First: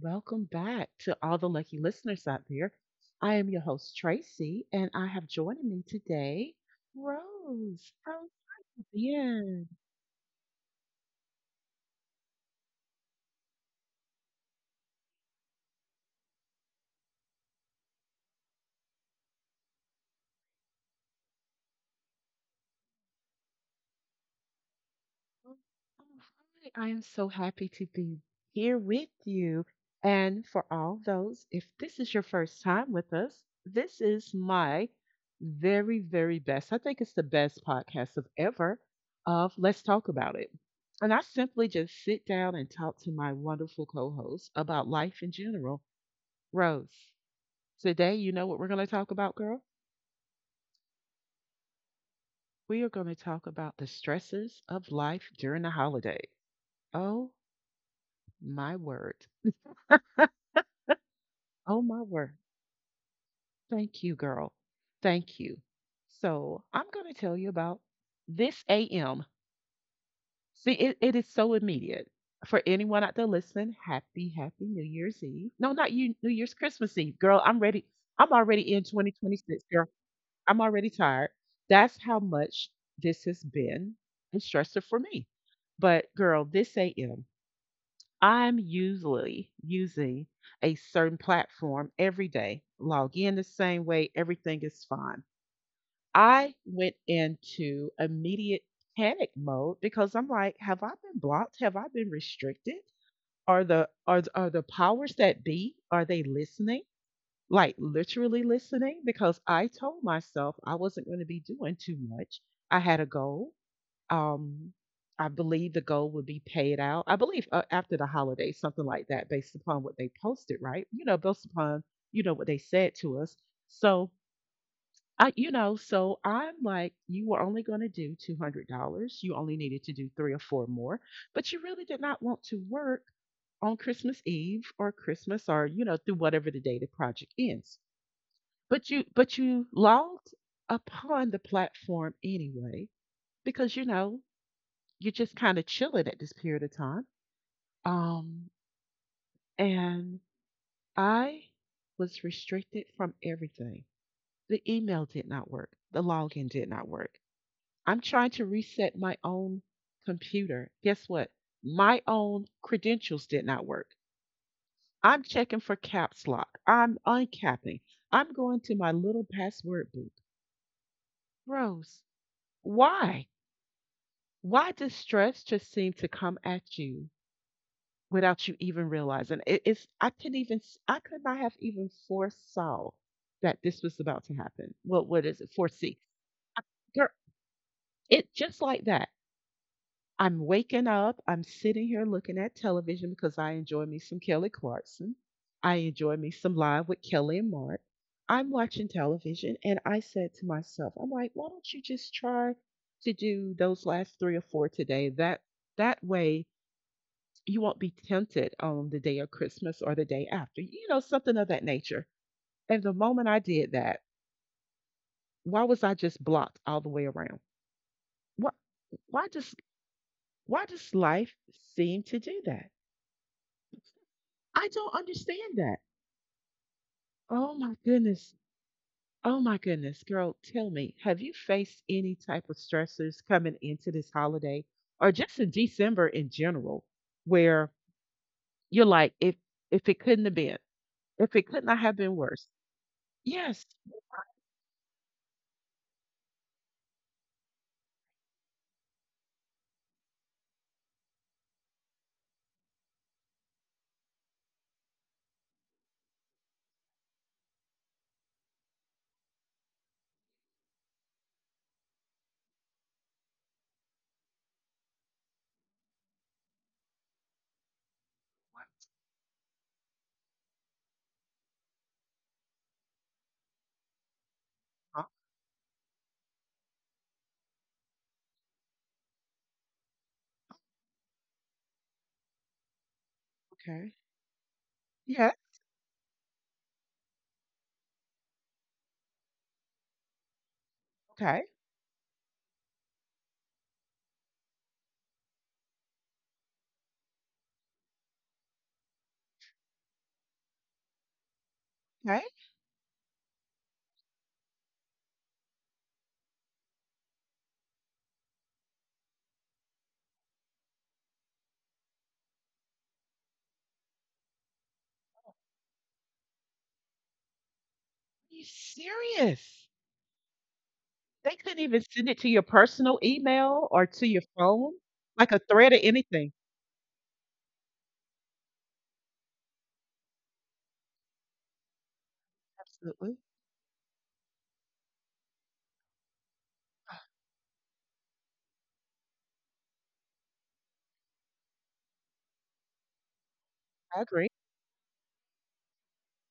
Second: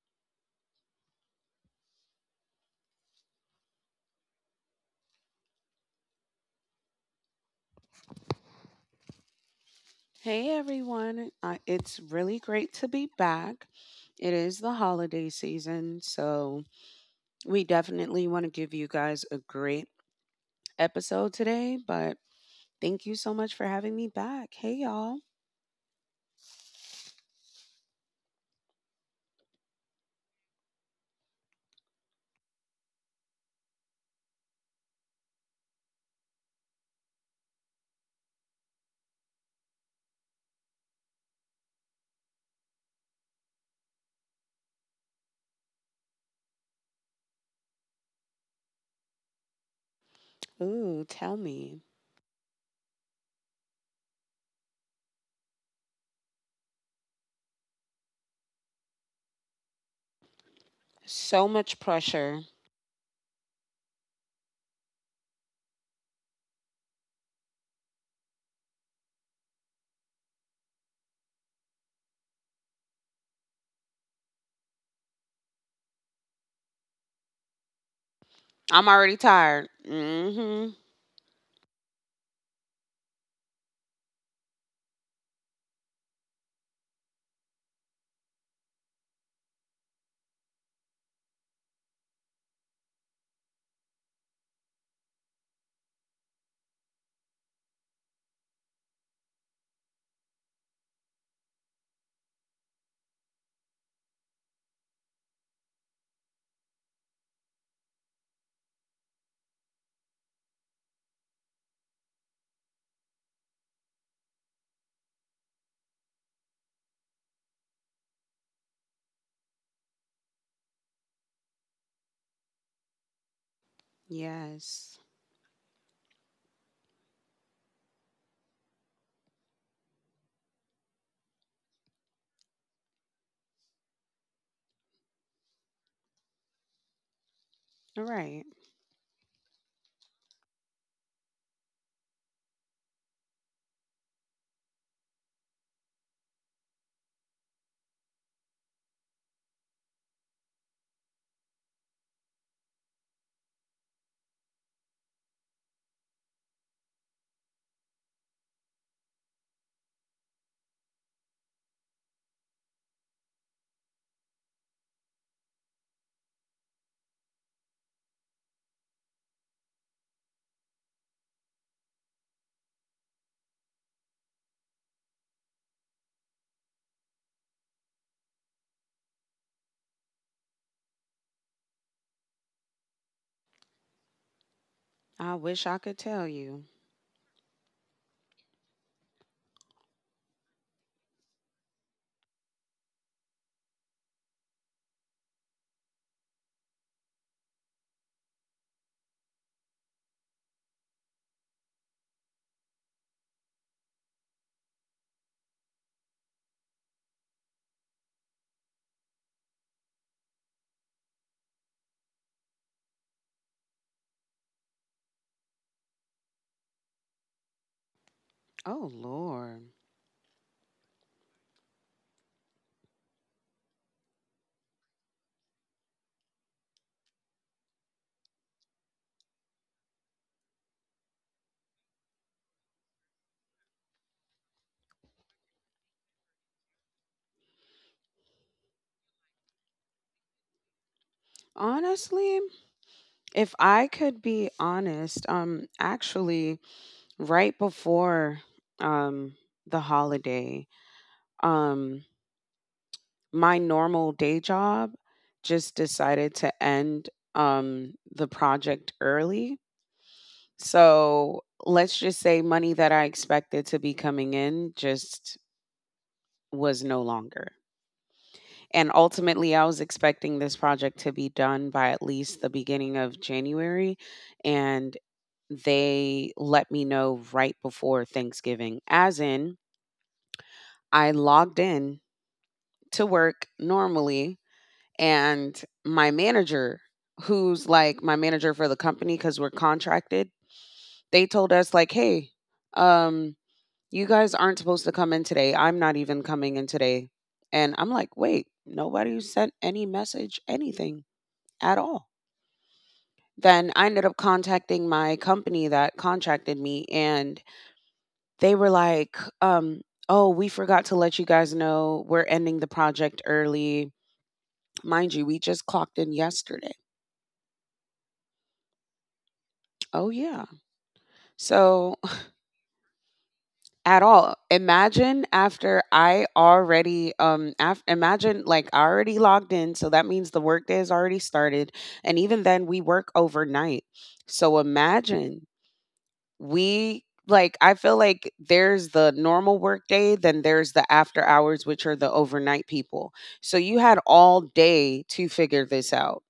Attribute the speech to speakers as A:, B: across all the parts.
A: welcome back to all the lucky listeners out there. I am your host, Tracy, and I have joining me today Rose. How's it
B: Hey everyone, it's really great to be back. It is the holiday season, so we definitely want to give you guys a great episode today. But thank you so much for having me back. Hey y'all.
A: Oh, hi, I am so happy to be here with you. And for all those, if this is your first time with us, this is my very, very best. I think it's the best podcast of ever of Let's Talk About It. And I simply just sit down and talk to my wonderful co host about life in general, Rose. Today, you know what we're going to talk about, girl?
B: Ooh, tell me.
A: We are going to talk about the stresses of life during the holiday. Oh, my word.
B: So much
A: Oh my word.
B: pressure.
A: Thank you, girl. Thank you. So I'm going to tell you about this AM. See, it is so immediate. For anyone out there listening, happy, happy New Year's Eve. No, not you, New Year's Christmas Eve. Girl, I'm ready. I'm already in
B: I'm already
A: 2026,
B: tired.
A: girl. I'm
B: Mm-hmm.
A: already tired. That's how much this has been and stressful for me. But girl, this AM. I'm usually using a certain platform every day, log in the same way, everything is fine. I went into immediate panic mode because I'm like, have I been blocked? Have I been restricted? Are the powers that be, are they listening? Like literally listening? Because I told myself I wasn't going to be doing too much. I had a goal. Um, I believe the goal would be paid out. I believe after the holiday, something like that, based upon what they posted, right? You know, based upon you know what they said to us. So
B: Yes.
A: I'm like, you were only going to do $200. You only needed to do three or four more, but you really did not want to work on Christmas Eve or Christmas or you know through whatever the day the project ends.
B: All right.
A: But you logged upon the platform anyway because you know you're just kind of chilling at this period of time. Um, and I was restricted from everything. The email did not work. The login did not work. I'm trying to reset my own computer. Guess what? My own credentials did not work. I'm checking for caps lock. I'm uncapping. I'm going to my little password book. Rose, why? Why does stress just seem to come at you without you even realizing. It's I couldn't even I could not have even foresaw that this was about to happen. What
B: I
A: is it?
B: wish I could
A: Foresee,
B: tell you.
A: girl. It just like that. I'm waking up. I'm sitting here looking at television because I enjoy me some Kelly Clarkson. I enjoy me some live with Kelly and Mark. I'm watching television and I said to myself, I'm like, why don't you just try to do those last three or four today? That way you won't be tempted on the day of Christmas or the day after, you know, something of that nature. And the moment I did that, why was I just blocked all the way around? What?
B: Oh
A: why does
B: Lord.
A: why does life seem to do that? I don't understand that. Oh my goodness. Oh my goodness, girl, tell me, have you faced any type of stressors coming into this holiday or just in December in general where you're like if it couldn't have been, if it could not have been
B: Honestly,
A: worse.
B: if
A: Yes.
B: I could be honest, actually, right before um the holiday, um my normal day job just decided to end the project early. So let's just say money that I expected to be coming in just was no longer, and ultimately I was expecting this project to be done by at least the beginning of January. And
A: Oh,
B: they let me know right before Thanksgiving. As in, I logged in to work
A: okay.
B: normally
A: Yes,
B: and my manager, who's like my manager for the company cuz we're contracted, they
A: okay,
B: told us like, "Hey, um, you guys aren't supposed to come in today. I'm not even coming in today." And I'm like, "Wait, nobody sent any message anything at all."
A: okay. Are
B: Then I ended up contacting my company that contracted me and they were like, "Oh, we forgot to let you guys know we're ending the project early. Mind you, we just clocked in yesterday.
A: you serious?
B: Oh, yeah.
A: They couldn't even
B: So,
A: send it to your personal email or
B: at
A: to your
B: all.
A: phone,
B: Imagine
A: like a thread
B: after
A: or
B: I
A: anything.
B: already, imagine like I already logged in. So that means the workday has already started. And even then, we work
A: Absolutely.
B: overnight. So, imagine we like, I feel like there's the normal workday, then there's the after hours, which are the overnight people. So, you had
A: I agree.
B: all day to figure this out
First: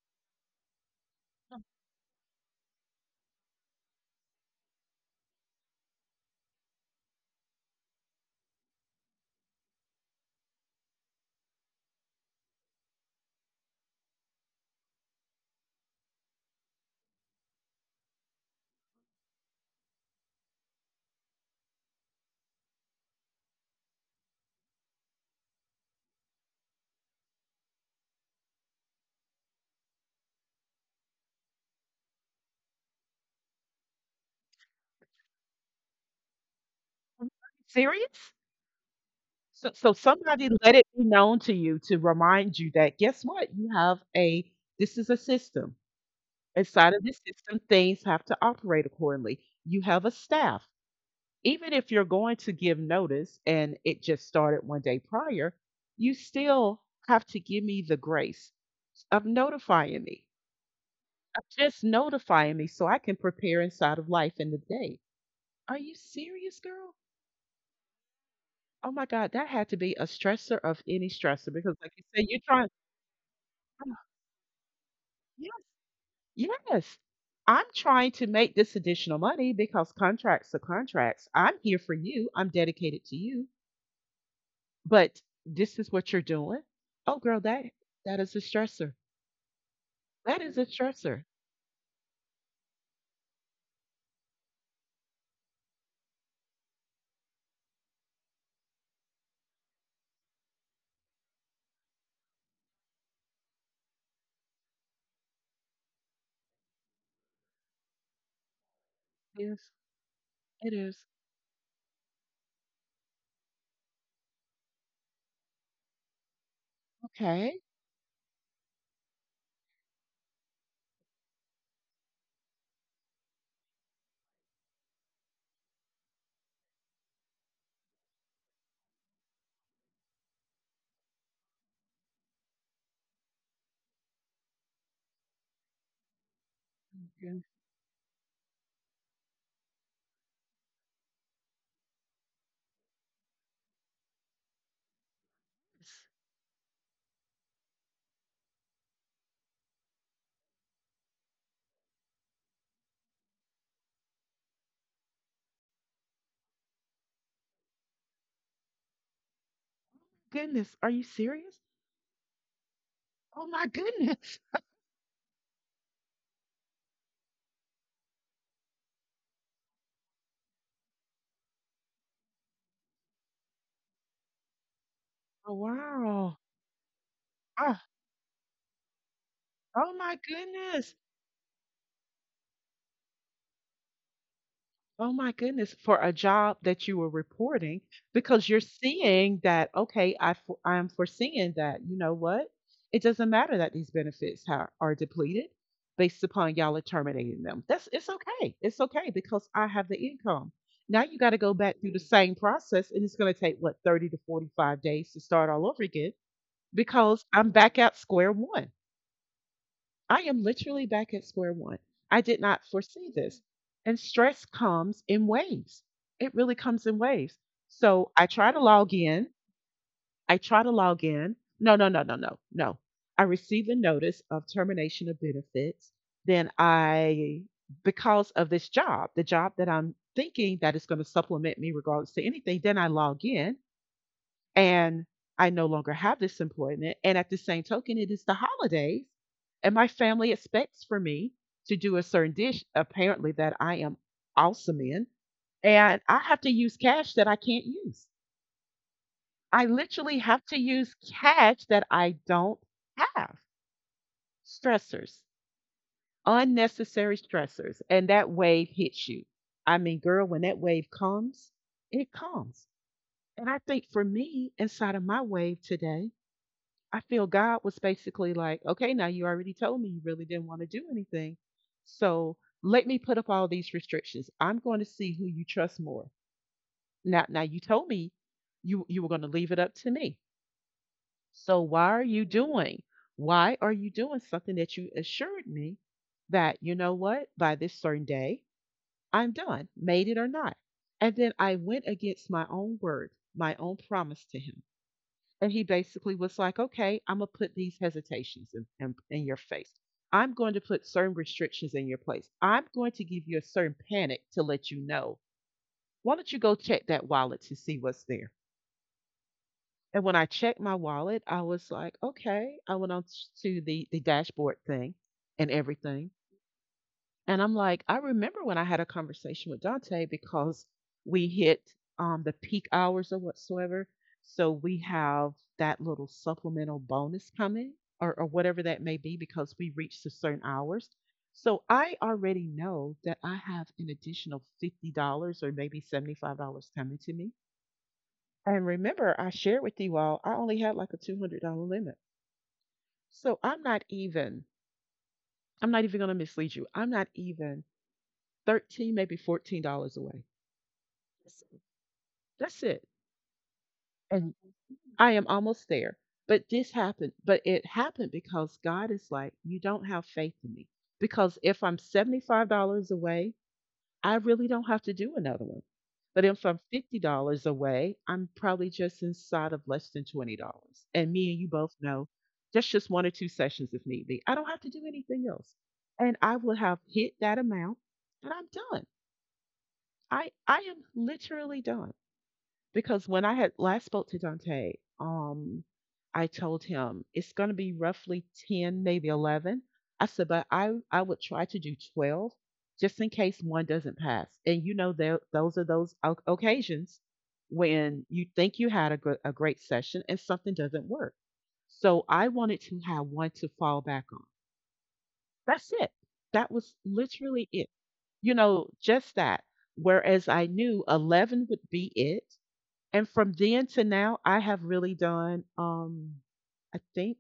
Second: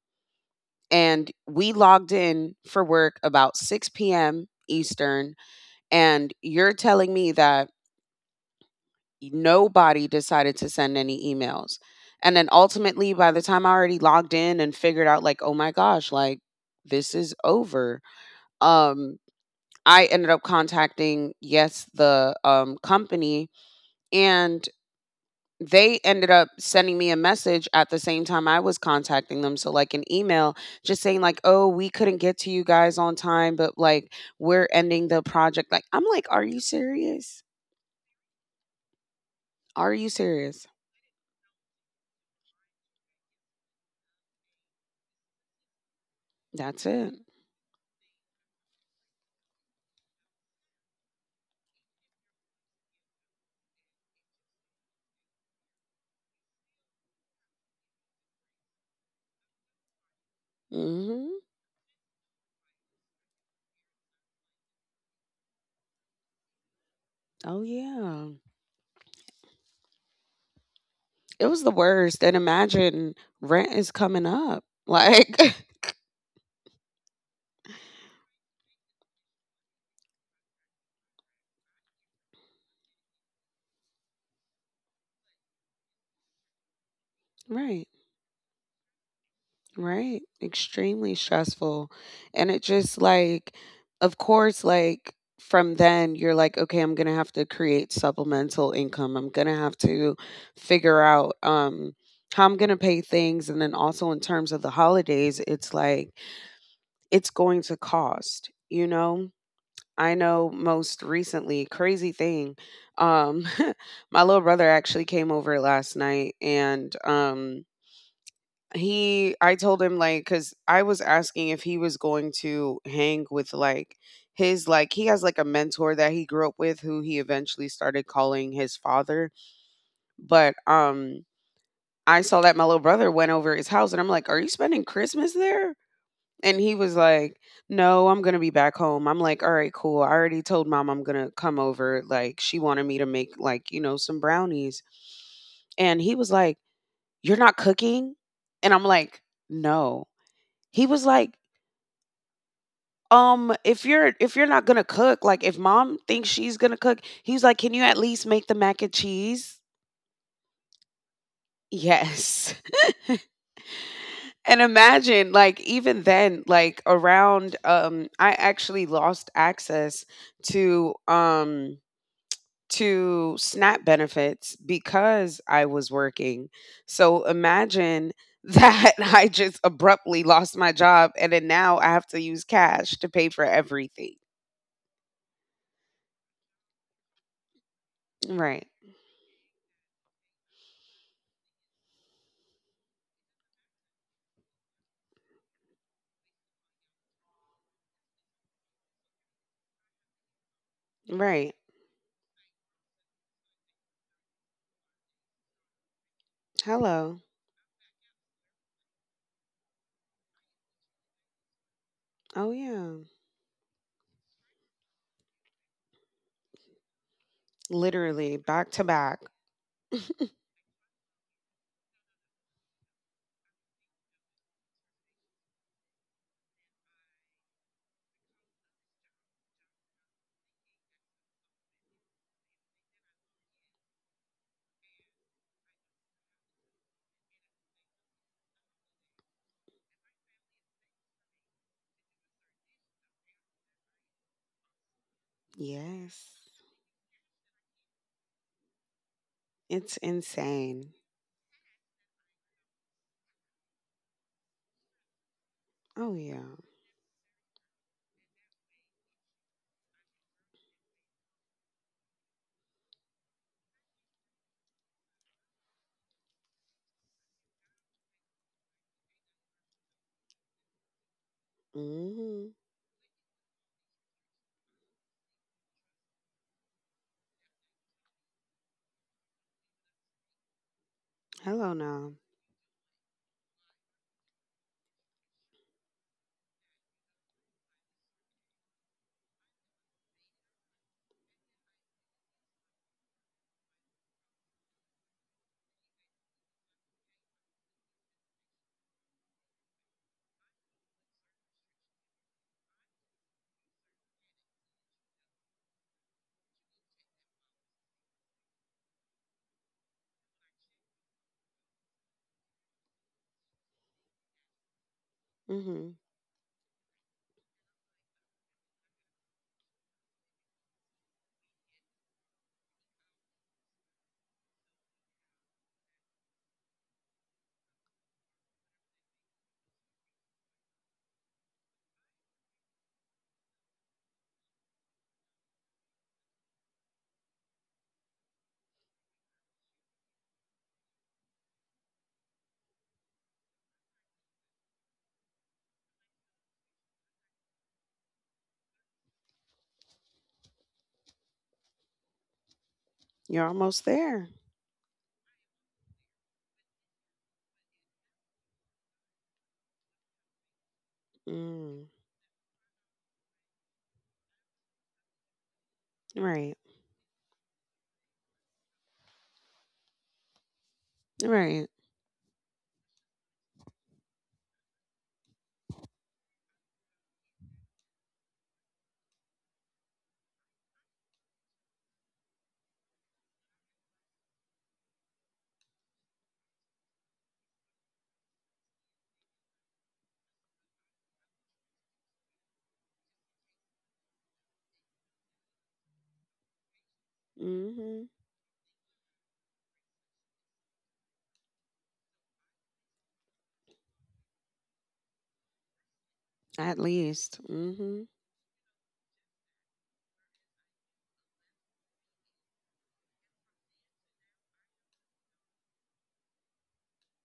B: and we logged in for work about 6 p.m. Eastern. And you're telling me that nobody decided to send any emails. And then ultimately, by the time I already logged in and figured out, like, oh my gosh, like, this is over. Um, I ended up contacting, yes, the company. And they ended up sending me a message at the same time I was contacting them. So, like, an email just saying, like, oh, we couldn't get to you guys on time, but like, we're ending the project. Like, I'm like, are you
A: Are you
B: serious?
A: serious? So,
B: Are
A: so
B: you
A: somebody
B: serious?
A: let it be known to you to remind you that guess what? You have a this is a system.
B: That's
A: Inside of
B: it.
A: this system, things have to operate accordingly. You have a staff. Even if you're going to give notice and it just started one day prior, you still have to give me the grace of notifying me,
B: Hmm.
A: of just notifying me so I can prepare inside of life in the day. Are you serious, girl?
B: Oh, yeah.
A: Oh my God, that had to be a stressor of any
B: It
A: stressor
B: was the
A: because, like you
B: worst.
A: said,
B: And
A: you're trying.
B: imagine rent is
A: I
B: coming up. Like,
A: Yes, yes. I'm trying to make this additional money because contracts are contracts. I'm here for you. I'm dedicated to you. But this is what you're doing. Oh, girl, that
B: right.
A: that is a stressor.
B: Right.
A: That is a
B: Extremely
A: stressor.
B: stressful. And it just like, of course, like from then you're like, okay, I'm gonna have to create supplemental income. I'm gonna have to figure out how I'm gonna pay things. And then also in terms of the holidays, it's like it's going to cost, you know?
A: Yes,
B: I know
A: it
B: most
A: is.
B: recently, crazy thing. Um, my little brother actually came over last night and
A: Okay.
B: he I told him like cuz I was asking if he was going to hang with like his like he has like a mentor that he grew up with who he eventually started calling his father, but I saw that my little brother went over his house and I'm like, "Are you spending Christmas there?" And he was like,
A: Goodness,
B: "No, I'm going to be back home." I'm like, "All right, cool. I already told mom I'm going to come over. Like she wanted me to make like, you know, some brownies." And he was like, "You're not cooking?" And I'm like, "No." He was like, if you're not gonna cook, like if mom thinks she's gonna cook, he's like, can you at least make the mac and cheese?
A: Goodness, are you serious?
B: Yes.
A: Oh my goodness.
B: And imagine, like, even then, like around I actually lost access to SNAP benefits because
A: Oh,
B: I was
A: wow.
B: working. So
A: Ah,
B: imagine that I just
A: oh my
B: abruptly lost my
A: goodness.
B: job and then now I have to use cash to pay for everything.
A: Oh my goodness. For a job that you were reporting, because you're
B: Right.
A: seeing that, okay, I'm foreseeing that, you know what? It doesn't matter that these benefits are depleted based upon y'all are terminating them. That's it's okay. It's okay because I have the income. Now you got to go
B: Right.
A: back through the Mm. same process, and it's going to take what 30 to 45 days to start all over again
B: Hello.
A: because I'm back at square one. I am literally back at square one. I did
B: Oh
A: not
B: yeah.
A: foresee this. And stress comes in waves. It really comes in waves. So I
B: Literally
A: try to
B: back to
A: log
B: back.
A: in. I try to log in. No, no, no, no, no, no. I received a notice of termination of benefits. Then I, because of this job, the job that I'm thinking that is going to supplement me regardless to anything, then I log in and I no longer have this employment. And at the same token, it is the holidays, and my family expects for me to do a certain dish, apparently, that I am awesome in. And
B: Yes.
A: I have to use cash that I can't use. I
B: It's
A: literally have to
B: insane.
A: use cash that I don't have. Stressors,
B: Oh yeah.
A: unnecessary stressors. And that wave hits you. I mean, girl, when that wave comes, it comes. And I think for me, inside of my wave today, I feel God was basically like, okay, now you already told me you really didn't want to do anything. So
B: Hmm.
A: let me put up all these restrictions. I'm going to see who you trust more. Now, now you told me you were going to leave it up to me. So
B: Hello
A: why are
B: now.
A: you doing? Why are you doing something that you assured me that, you know what, by this certain day, I'm done, made it or not? And then I went against my own word, my own promise to him. And he basically was like, okay, I'm going to put these hesitations in your face. I'm going to put certain restrictions in your place. I'm going to give you a certain panic to let you know. Why don't you go check that wallet to see what's there? And when I checked my wallet, I was like, okay. I went on to the dashboard thing and
B: Hmm.
A: everything. And I'm like, I remember when I had a conversation with Dante because we hit the peak hours or whatsoever. So we have that little supplemental bonus coming or whatever that may be because we reached a certain hours. So I already know that I have an additional $50 or maybe $75 coming to me. And remember, I shared with you all, I only had like a $200 limit. So I'm not even, I'm not even going to mislead you. I'm not even 13, maybe $14 away. That's it.
B: You're almost there.
A: And I am almost there. But this happened, but it happened because God is like, you don't have faith in me. Because if I'm
B: Mm.
A: $75 away, I really don't have to do another one. But if
B: Right.
A: I'm $50 away, I'm probably just inside of less than $20. And me and you
B: Right.
A: both know that's just one or two sessions if need be. I don't have to do anything else. And I will have hit that amount and I'm done. I am literally done. Because when I had last spoke to Dante, um, I told him it's going to be roughly 10, maybe 11. I said, but I would try to do 12 just in case one doesn't pass. And you know, there, those are those occasions
B: Hmm.
A: when you think you had a, a great session and something doesn't work. So I wanted to have one to fall back on. That's it. That
B: At
A: was
B: least.
A: literally it.
B: Hmm.
A: You know, just that. Whereas I knew 11 would be it and from then to now, I have really done, I think,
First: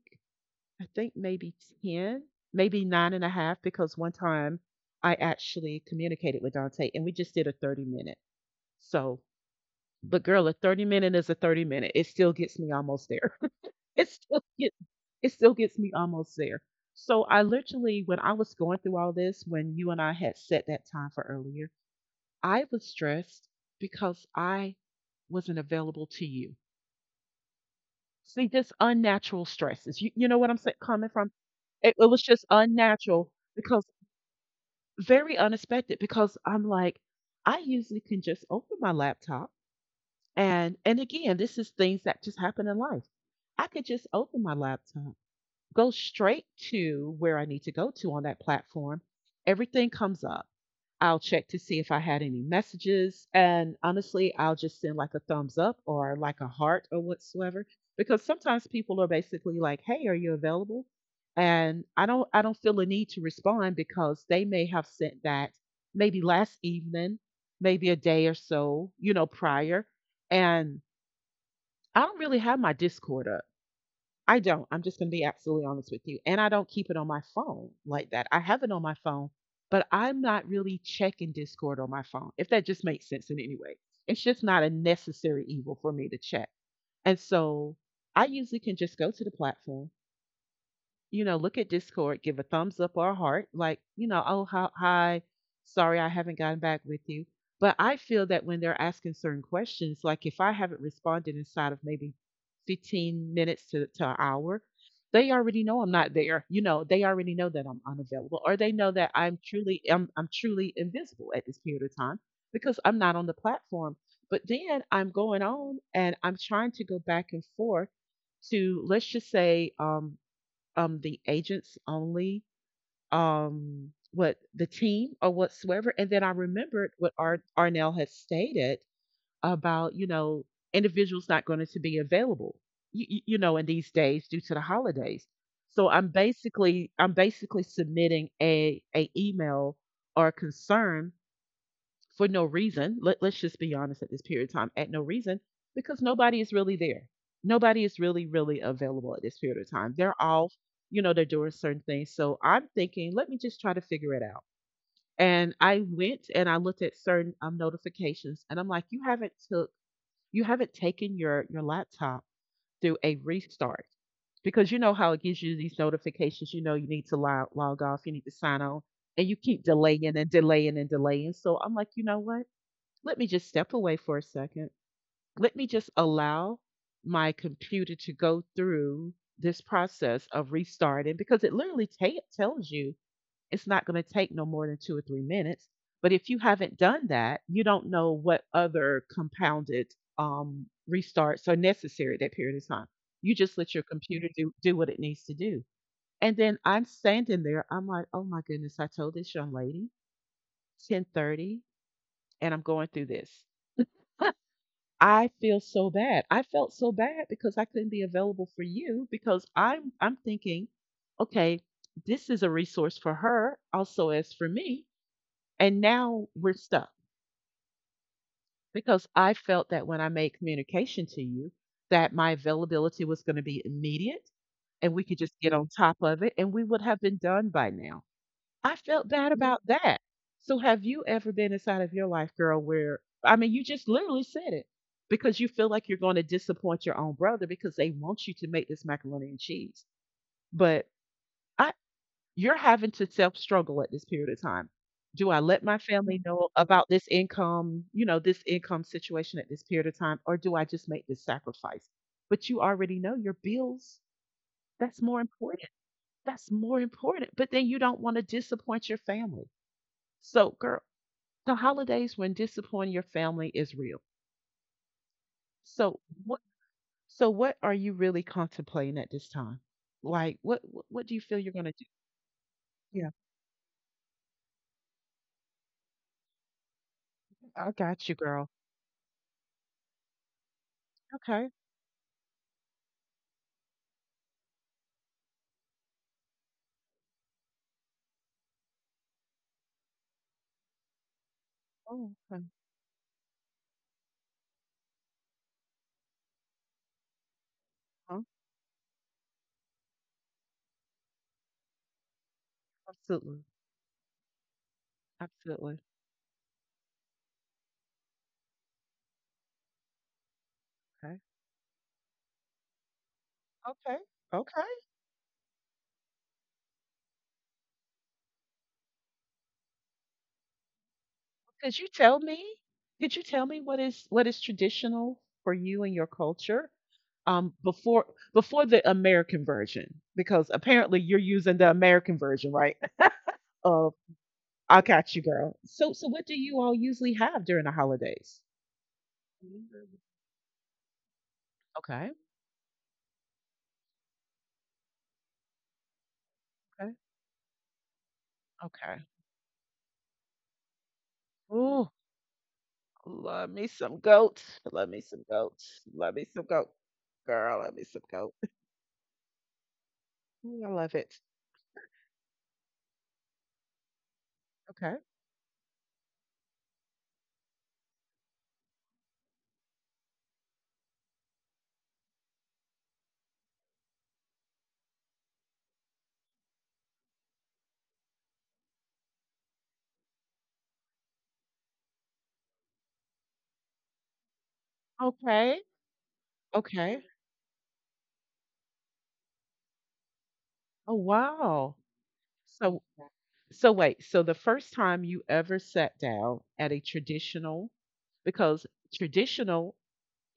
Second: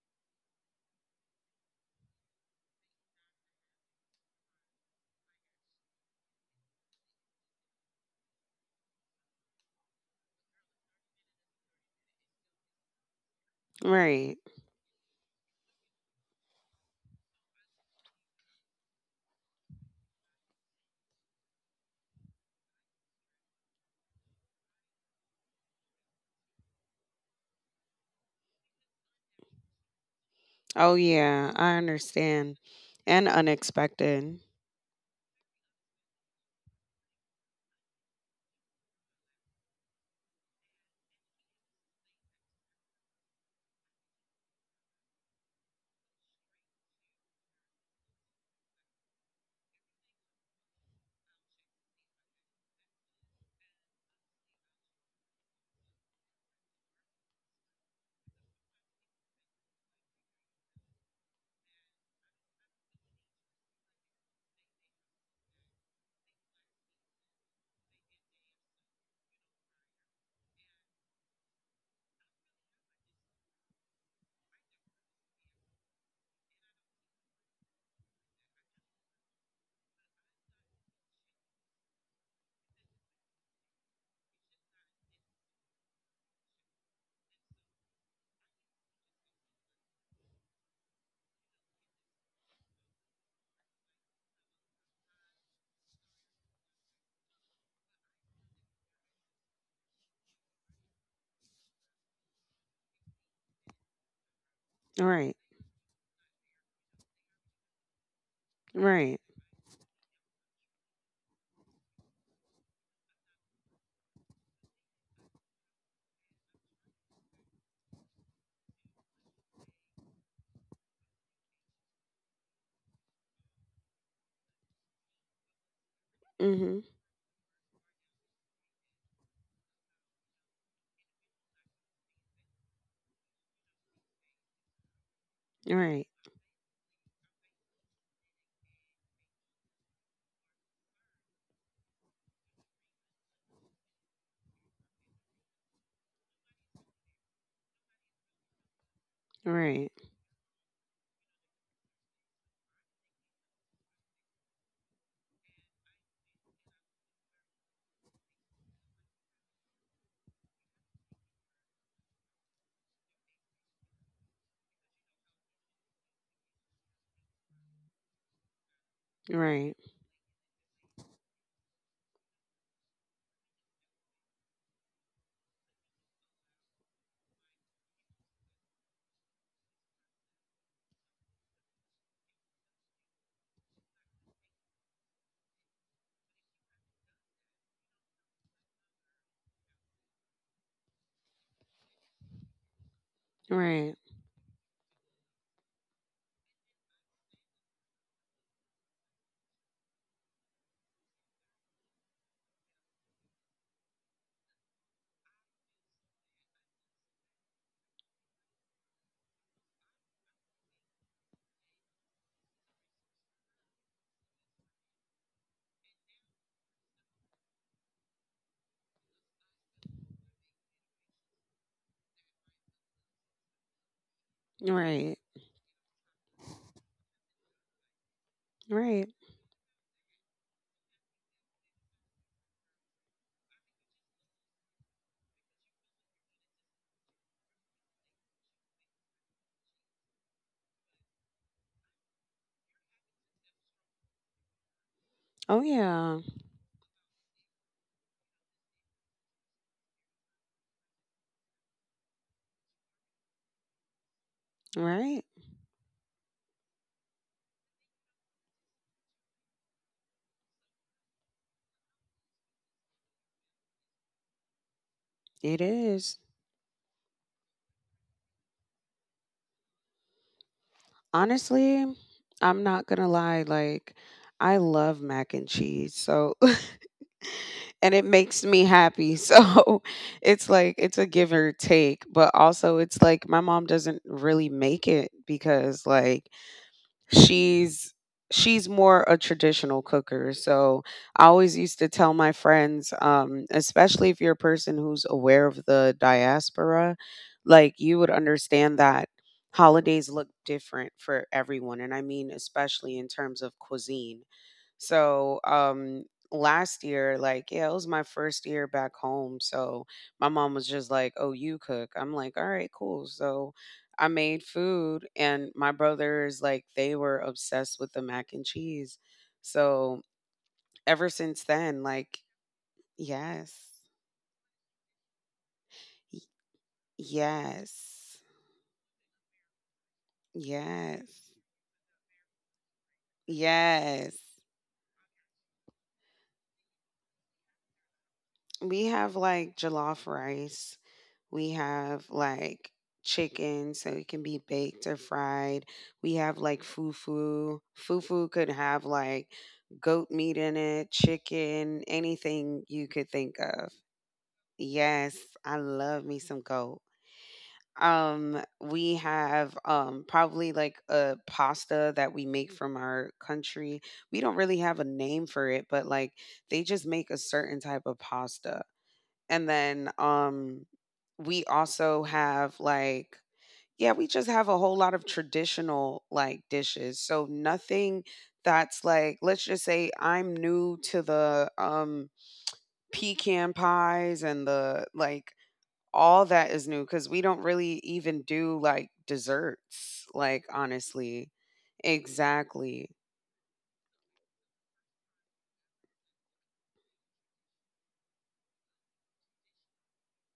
A: I think maybe 10, maybe nine and a half, because one time I actually communicated with Dante and we just did a 30 minute. So, but girl, a 30 minute is a 30 minute. It still gets me almost there. it
B: Right.
A: still gets, it still gets me almost there. So I literally, when I was going through all this, when you and I had set that time for earlier, I was stressed because I wasn't available to you. See, just unnatural stresses. You know what I'm saying?
B: Oh
A: Coming from
B: yeah. I
A: it was just
B: understand.
A: unnatural
B: And
A: because
B: unexpected.
A: very unexpected because I'm like, I usually can just open my laptop and again, this is things that just happen in life. I could just open my laptop, go straight to where I need to go to on that platform. Everything comes up. I'll check to see if I had any messages. And honestly, I'll just send like a thumbs up or like a heart or whatsoever. Because sometimes people are basically like, hey, are you available? And I don't feel a need to respond because they may have sent that maybe last evening, maybe a day or so, you know, prior. And I don't really have my Discord up. I don't. I'm just going to be absolutely honest with you. And I don't keep it on my phone like that. I have it on my phone, but I'm not really checking Discord on my phone, if that just makes sense in any way. It's just not a necessary evil for me to check. And so I usually can just go to the platform, you know, look at Discord, give a thumbs up or a heart, like, you know, oh, hi, hi, sorry, I haven't gotten back with you. But I feel that when they're asking certain questions, like if I haven't responded inside of maybe 15 minutes to an hour, they
B: Right.
A: already know I'm not there. You know, they already know that I'm unavailable, or they know that
B: Right.
A: I'm truly I'm truly invisible at this period of time because I'm not on the platform. But then I'm going on and I'm trying to go back and forth to, let's just say, the agents only, what the team or whatsoever, and then I
B: Hmm.
A: remembered what Arnell had stated about, you know, individuals not going to be available, you know, in these days due to the holidays. So
B: Right.
A: I'm basically submitting a email or concern for no reason. Let's just be honest at this period of time, at no reason, because nobody is really there. Nobody is really, really available at this period of
B: Right.
A: time. They're all, you know, they're doing certain things. So I'm thinking, let me just try to figure it out. And I went and I looked at certain notifications, and I'm like, you haven't took, you haven't taken your laptop through a restart because you know how it gives you these notifications. You know, you need to log off, you need to sign on, and you keep
B: Right.
A: delaying and delaying and delaying. So I'm like, you know what? Let me just step away for a second. Let me just allow my computer to go through this process of restarting because it literally ta tells you it's not going to take no more than 2 or 3 minutes. But if you haven't done that, you don't know what other compounded um, restarts are necessary at that period of time. You just let your
B: Right.
A: computer do what it needs to do. And then I'm standing there. I'm like, oh my goodness, I told this young lady 10:30 and I'm going through this. I feel so bad. I felt so bad because I couldn't be available for you because I'm thinking, okay, this is a resource for her also as for me, and now we're stuck because I felt that when I made communication to you that my availability was going to be immediate and we could
B: Right.
A: just get on top of it and we would have been done by now. I felt
B: Right.
A: bad about that. So have you ever been inside of your life, girl, where I mean you just literally said it because you feel like you're going to disappoint your own brother because they want you to make this macaroni and cheese. But I you're having to self-struggle at this period of time. Do I
B: Oh
A: let my family
B: yeah.
A: know about this income, you know, this income situation at this period of time, or do I just make this sacrifice? But you already know your bills, that's more
B: Right.
A: important. That's more important. But then you don't want to disappoint your family. So, girl, the holidays when disappointing your family is real.
B: It
A: So
B: is.
A: what, so what are you really contemplating at this time? Like what do you feel you're gonna do?
B: Honestly, I'm not gonna
A: Yeah,
B: lie, like I love mac and cheese. So
A: I
B: and it
A: got you,
B: makes
A: girl.
B: me happy. So it's like it's a give
A: Okay.
B: or take, but also it's like my mom doesn't really make it because like she's she's more a traditional cooker. So I always used to
A: Oh,
B: tell my
A: okay.
B: friends, um, especially if you're a person who's aware of the diaspora, like you would
A: Huh?
B: understand that holidays look different for everyone, and I mean especially in
A: Absolutely.
B: terms of cuisine. So,
A: Absolutely.
B: last year, like, yeah, it was my first year back home. So my mom was just like,
A: Okay,
B: oh, you cook. I'm like, all right, cool. So
A: okay,
B: I made
A: okay.
B: food, and my brothers, like, they were obsessed with the mac and cheese. So ever since
A: Could
B: then,
A: you
B: like,
A: tell me? Could you tell
B: yes,
A: me what is traditional for you and your
B: y-
A: culture? Before
B: yes,
A: the American version, because apparently you're
B: yes,
A: using the American version, right?
B: yes.
A: I got you, girl. So, so what do you all usually have during the holidays?
B: We have like jollof rice. We have
A: Okay,
B: like chicken, so it can be baked or fried. We have like
A: okay,
B: fufu. Fufu could have
A: okay.
B: like goat meat in it, chicken,
A: Ooh,
B: anything you could think
A: love
B: of.
A: me some goats. Love me
B: Yes,
A: some
B: I
A: goats.
B: love
A: Love
B: me
A: me
B: some
A: some goat.
B: goat.
A: Girl, love me some goat.
B: We have probably
A: Ooh, I
B: like
A: love
B: a
A: it.
B: pasta that we make from our country. We don't really have a
A: Okay,
B: name for it, but like they just make a certain type of pasta and then, we also have, like yeah, we just have a whole lot of traditional, like, dishes, so nothing that's, like let's just say I'm new to the, pecan pies and the like,
A: okay,
B: all that is new
A: okay.
B: because we don't really even do, like, desserts, like,
A: Oh
B: honestly.
A: wow. So,
B: Exactly.
A: so wait. So the first time you ever sat down at a traditional, because traditional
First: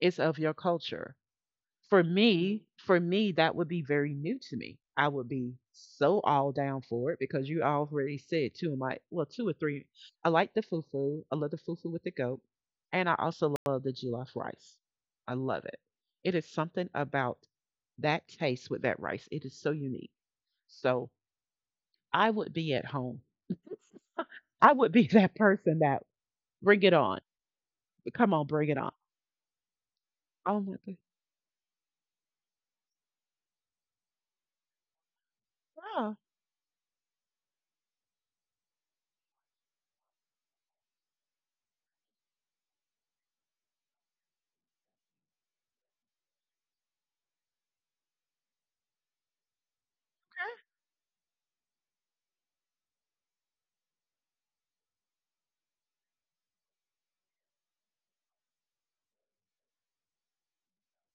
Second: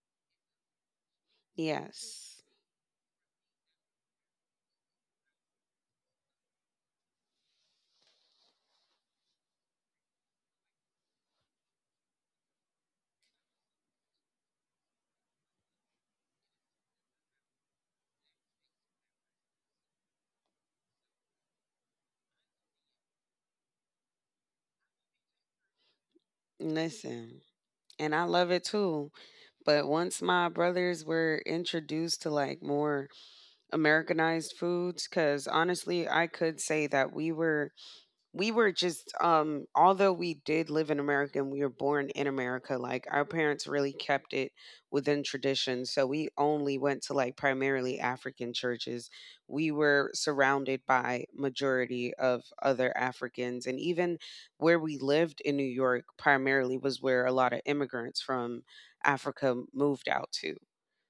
A: is of your culture.
B: Yes.
A: For me, that would be very new to me. I would be so all down for it because you already said two of my, well, two or three. I like the fufu. I love the fufu with the goat, and I also love the jollof rice. I love it. It is something about that taste with that rice. It is so unique. So I would be at home. I would be that person that bring it on.
B: Listen, and I
A: Come on,
B: love
A: bring
B: it
A: it on.
B: too, but once my
A: Oh my god.
B: brothers were introduced to, like, more Americanized foods. Because
A: Yeah.
B: honestly, I could say that we were just although we did live in America and we were born in America, like our parents really kept it within tradition. So we only went to like primarily African churches. We were surrounded by majority of other Africans, and even where we lived in New York primarily was where a lot of immigrants from Africa moved out to.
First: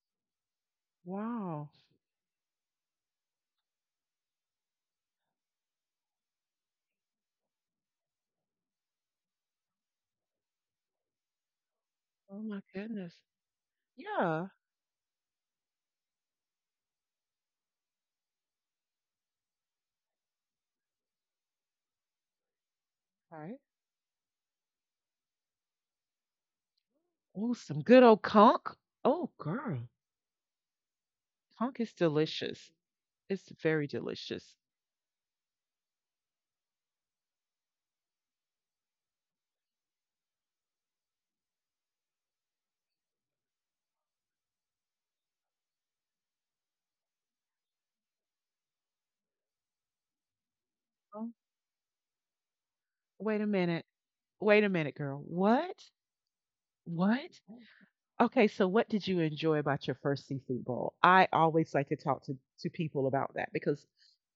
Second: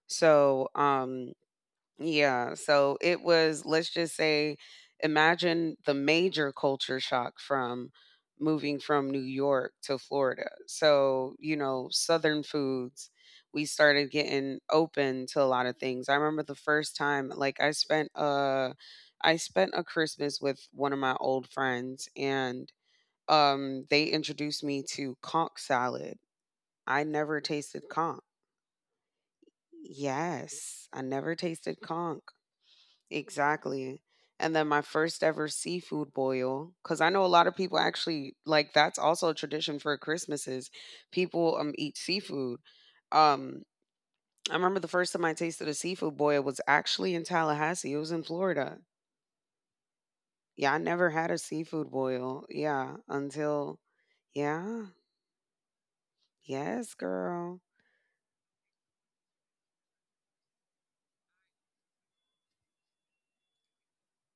B: So,
A: Wow.
B: yeah, so it was, let's just say, imagine the major culture shock from moving from New York to Florida. So, you know, Southern
A: Oh my
B: foods,
A: goodness.
B: we started
A: Yeah.
B: getting open to a lot of things. I remember the first time, like I spent a Christmas with one of my old friends and
A: Okay.
B: they introduced me to conch salad. I never
A: Oh, some
B: tasted
A: good
B: conch.
A: old conch. Oh, girl,
B: Yes, I never
A: conch
B: tasted
A: is
B: conch.
A: delicious. It's very
B: Exactly. And
A: delicious.
B: then my first ever seafood boil, because I know a lot of people actually like that's also a tradition for Christmases. People eat seafood. Um, I remember the first time I tasted a seafood boil was actually in Tallahassee. It was in Florida. Yeah, I never had
A: Oh,
B: a seafood boil. Yeah,
A: wait a
B: until
A: minute. Wait a
B: yeah,
A: minute, girl. What?
B: yes,
A: What?
B: girl.
A: Okay, so what did you enjoy about your first seafood bowl? I always like to talk to people about that because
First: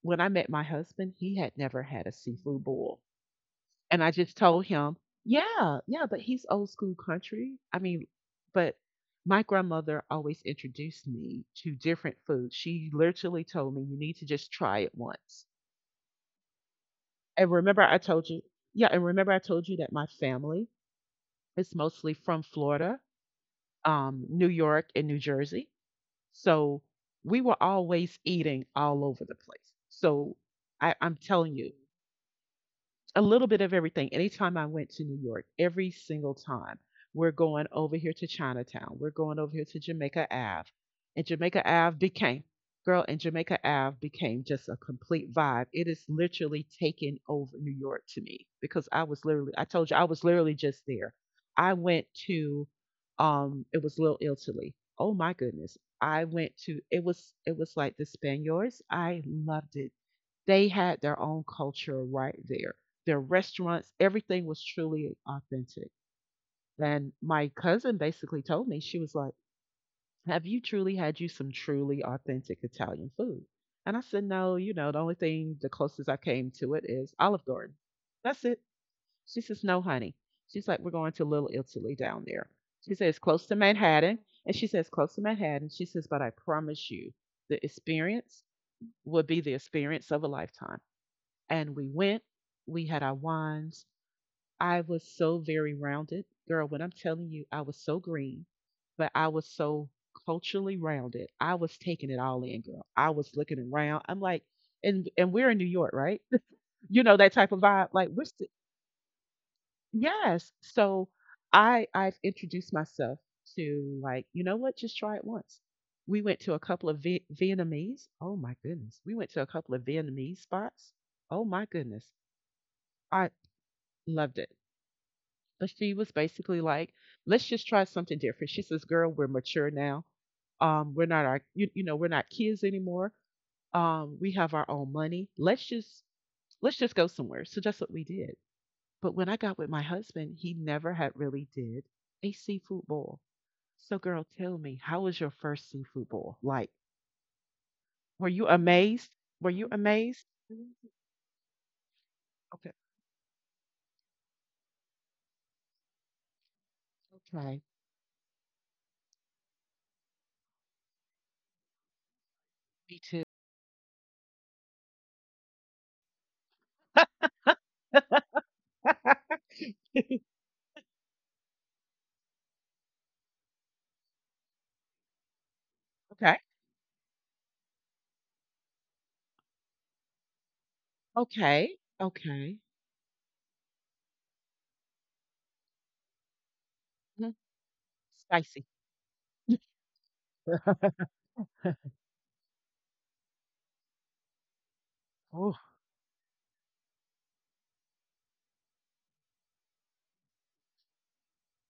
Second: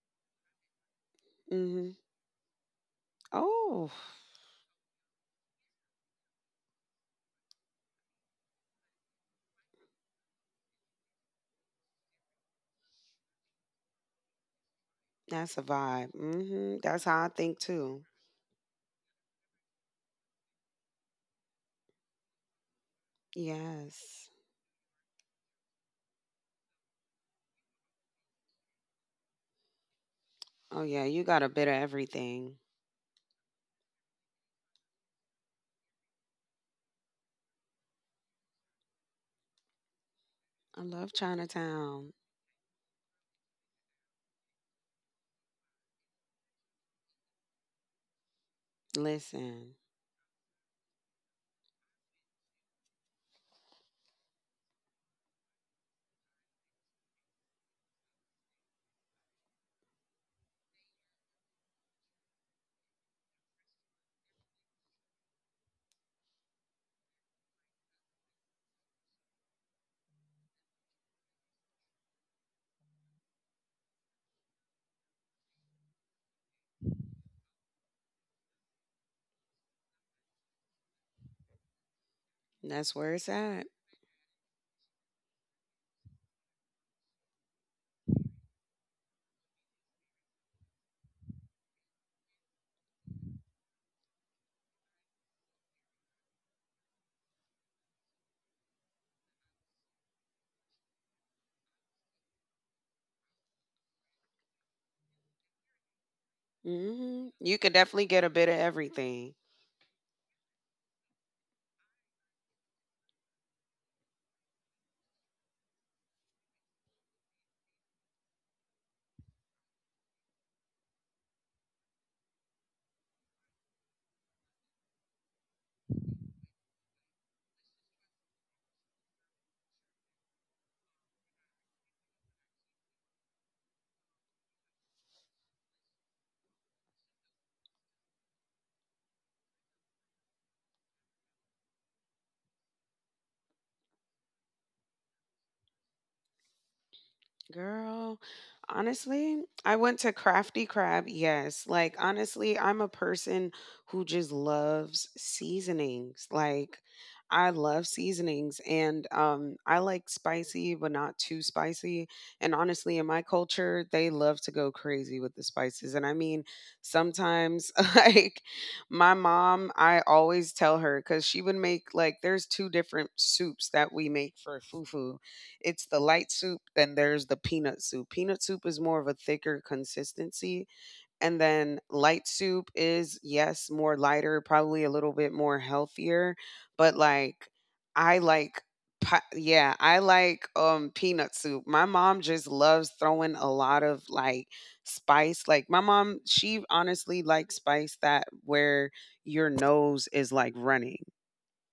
A: when I met my husband, he had never
B: Mm-hmm.
A: had a seafood bowl.
B: Oh,
A: And I just told him, yeah, yeah, but he's old school country. I mean, but my grandmother always introduced me to different foods. She literally told me, you need to just try it once.
B: that's a vibe. Mm-hmm. That's how I
A: And
B: think
A: remember, I
B: too.
A: told you, yeah, and remember, I told you that my family is mostly from Florida,
B: Yes.
A: New York, and New Jersey. So we were always eating all over the place. So
B: Oh
A: I,
B: yeah,
A: I'm
B: you got a
A: telling
B: bit of
A: you,
B: everything.
A: a little bit of everything. Anytime I went to New York, every single time, we're going over here to Chinatown. We're going over here to Jamaica Ave.
B: I love
A: And Jamaica Ave
B: Chinatown.
A: became, girl, and Jamaica Ave became just a complete vibe. It is literally taking over New York to me because I was literally, I
B: Listen,
A: told you, I was literally just there. I went to, it was Little Italy. Oh my goodness. I went to, it was like the Spaniards. I loved it, they had their own culture right there. Their restaurants, everything was truly authentic. And my cousin basically told me, she was like, have you truly had you some truly authentic Italian food? And I said, no, you know, the only thing, the closest I came to it is Olive Garden. That's it. She says, no, honey. She's like, we're going to Little Italy down there.
B: that's
A: She
B: where
A: says,
B: it's
A: close to
B: at.
A: Manhattan. And she says, close to Manhattan. She says, but I promise you, the experience would be the experience of a lifetime. And we went, we had our wines. I was so very rounded. Girl, when I'm telling you, I was so green, but I was so culturally rounded. I was taking it all in, girl. I was looking around. I'm like, and we're in New York, right? you know,
B: Hmm.
A: that type
B: You
A: of
B: can
A: vibe.
B: definitely
A: Like
B: get a bit of everything.
A: yes. So I've introduced myself to, like, you know what, just try it once. We went to a couple of Vietnamese. Oh my goodness. We went to a couple of Vietnamese spots. Oh my goodness. I loved it. But she was basically like, let's just try something different. She says, girl, we're mature now. We're not our, you know, we're not kids anymore. We have our own money. Let's just go somewhere. So that's what we did. But when I got with my husband, he never had really did a seafood boil. So girl, tell me, how was your first seafood boil? Like,
B: Girl,
A: were you amazed?
B: honestly,
A: Were you
B: I went to
A: amazed?
B: Crafty
A: Mhm.
B: Crab. Yes. Like, honestly,
A: Okay.
B: I'm a person who just loves seasonings. Like, I
A: Okay.
B: love seasonings and, I like spicy, but not too spicy. And honestly,
A: Me
B: in my
A: too.
B: culture, they love to go crazy with the spices. And I mean, sometimes, like, my mom, I always tell her because she would make, like, there's two different soups that we make for fufu. It's the light
A: Okay.
B: soup, then there's the peanut soup. Peanut soup is more of a thicker consistency, and
A: Okay.
B: then light
A: Okay.
B: soup is, yes, more lighter, probably a little bit more healthier, but,
A: Mhm.
B: like, I like
A: Spicy.
B: pa yeah, I like, peanut soup. My mom just loves throwing a lot of, like, spice,
A: Oh,
B: like, my mom, she honestly likes spice that where your nose is, like, running.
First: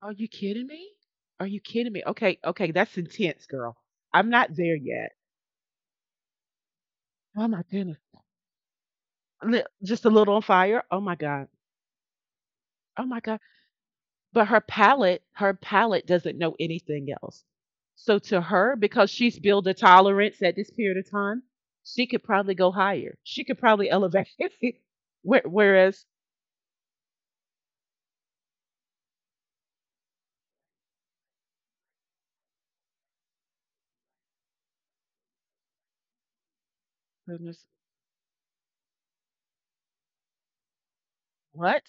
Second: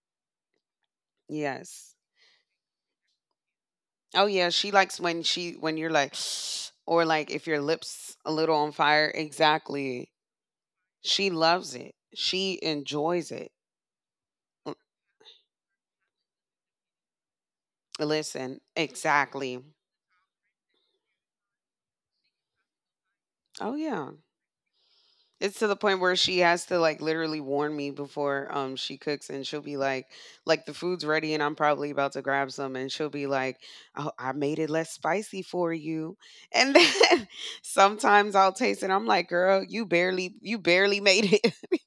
A: are you kidding me? Are you kidding
B: Yes.
A: me? Okay, okay, that's intense, girl.
B: Oh
A: I'm
B: yeah,
A: not
B: she
A: there
B: likes
A: yet.
B: when she when you're like or like
A: Oh
B: if your
A: my goodness.
B: lips a little on fire.
A: Just a
B: Exactly.
A: little on fire. Oh my
B: She
A: God.
B: loves it. She
A: Oh my
B: enjoys
A: God.
B: it.
A: But
B: Mm.
A: her palate doesn't know anything else. So to
B: Listen,
A: her, because she's
B: exactly.
A: built a tolerance at this period of time, she could probably go higher. She could
B: Oh
A: probably
B: yeah.
A: elevate.
B: It's to the point
A: Whereas,
B: where she has to like literally warn me before she cooks, and she'll be like the food's ready and I'm probably about to grab some and she'll be like, "Oh, I made it less spicy for you." And then sometimes I'll taste it. I'm like, "Girl, you barely made it."
A: what?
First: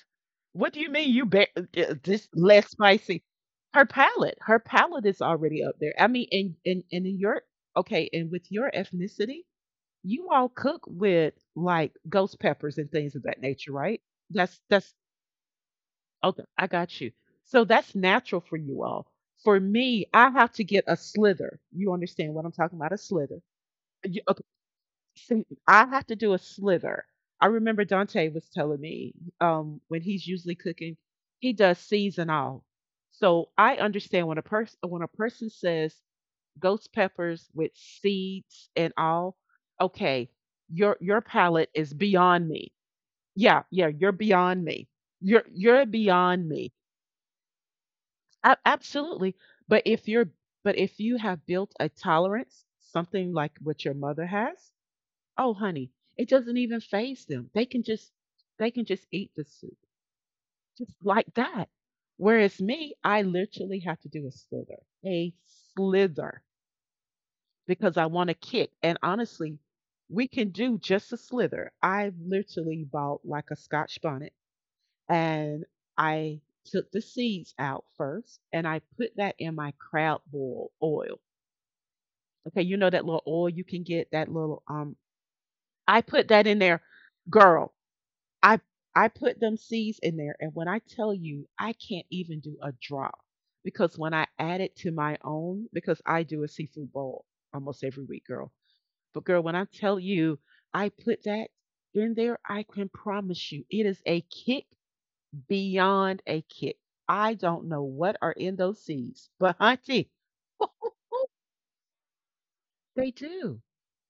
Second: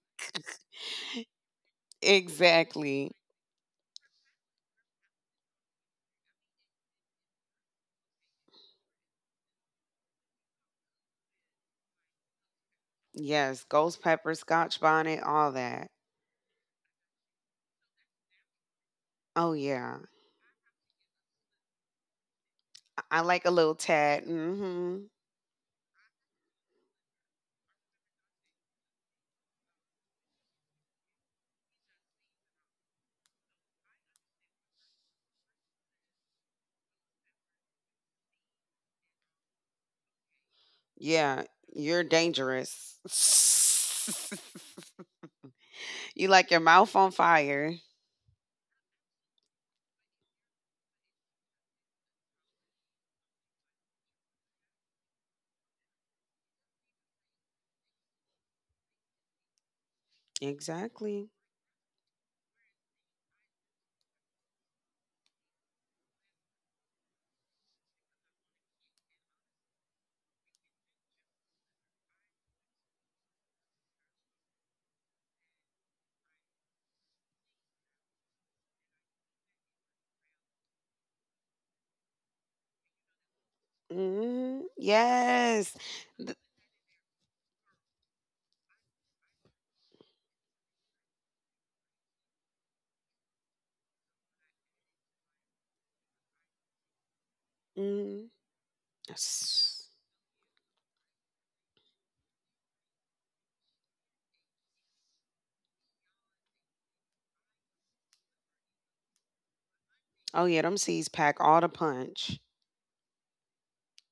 A: What do you mean you ba this less
B: exactly.
A: spicy? Her palate is already up there. I mean, and in your okay, and with your ethnicity, you all cook with like ghost peppers and things of that
B: Yes,
A: nature,
B: ghost
A: right?
B: pepper,
A: That's
B: scotch
A: that's
B: bonnet, all that.
A: okay. I got you. So that's natural for you all.
B: Oh
A: For
B: yeah.
A: me, I have to get a slither. You understand what I'm talking about? A
B: I
A: slither.
B: like a little tad. Mhm.
A: See, I have to do a slither. I remember Dante was telling me when he's usually cooking, he does seasonal. So I understand when a person says ghost peppers with seeds and all. Okay, your
B: Yeah,
A: palate is
B: you're
A: beyond me.
B: dangerous.
A: Yeah, yeah, you're beyond me. You're
B: you like
A: beyond
B: your
A: me.
B: mouth on fire.
A: Absolutely. But if you have built a tolerance, something like what your mother has, oh, honey, it doesn't even phase them. They can just eat the soup just like
B: Exactly.
A: that. Whereas me, I literally have to do a slither, because I want to kick. And honestly, we can do just a slither. I literally bought like a Scotch bonnet and I took the seeds out first and I put that in my crab boil oil. Okay, you know that little oil you can get, that little
B: Mhm. Yes.
A: I put that in there, girl. I I put them seeds in there, and when I tell you I can't even do a drop, because when I add it to my own, because I do a seafood bowl almost every week,
B: Mhm.
A: girl. But girl, when I
B: Yes.
A: tell you I put that in there, I can promise you it is a kick beyond a kick. I don't know what are in those seeds, but hunty,
B: Oh yeah, them seeds pack all the punch.
A: they do.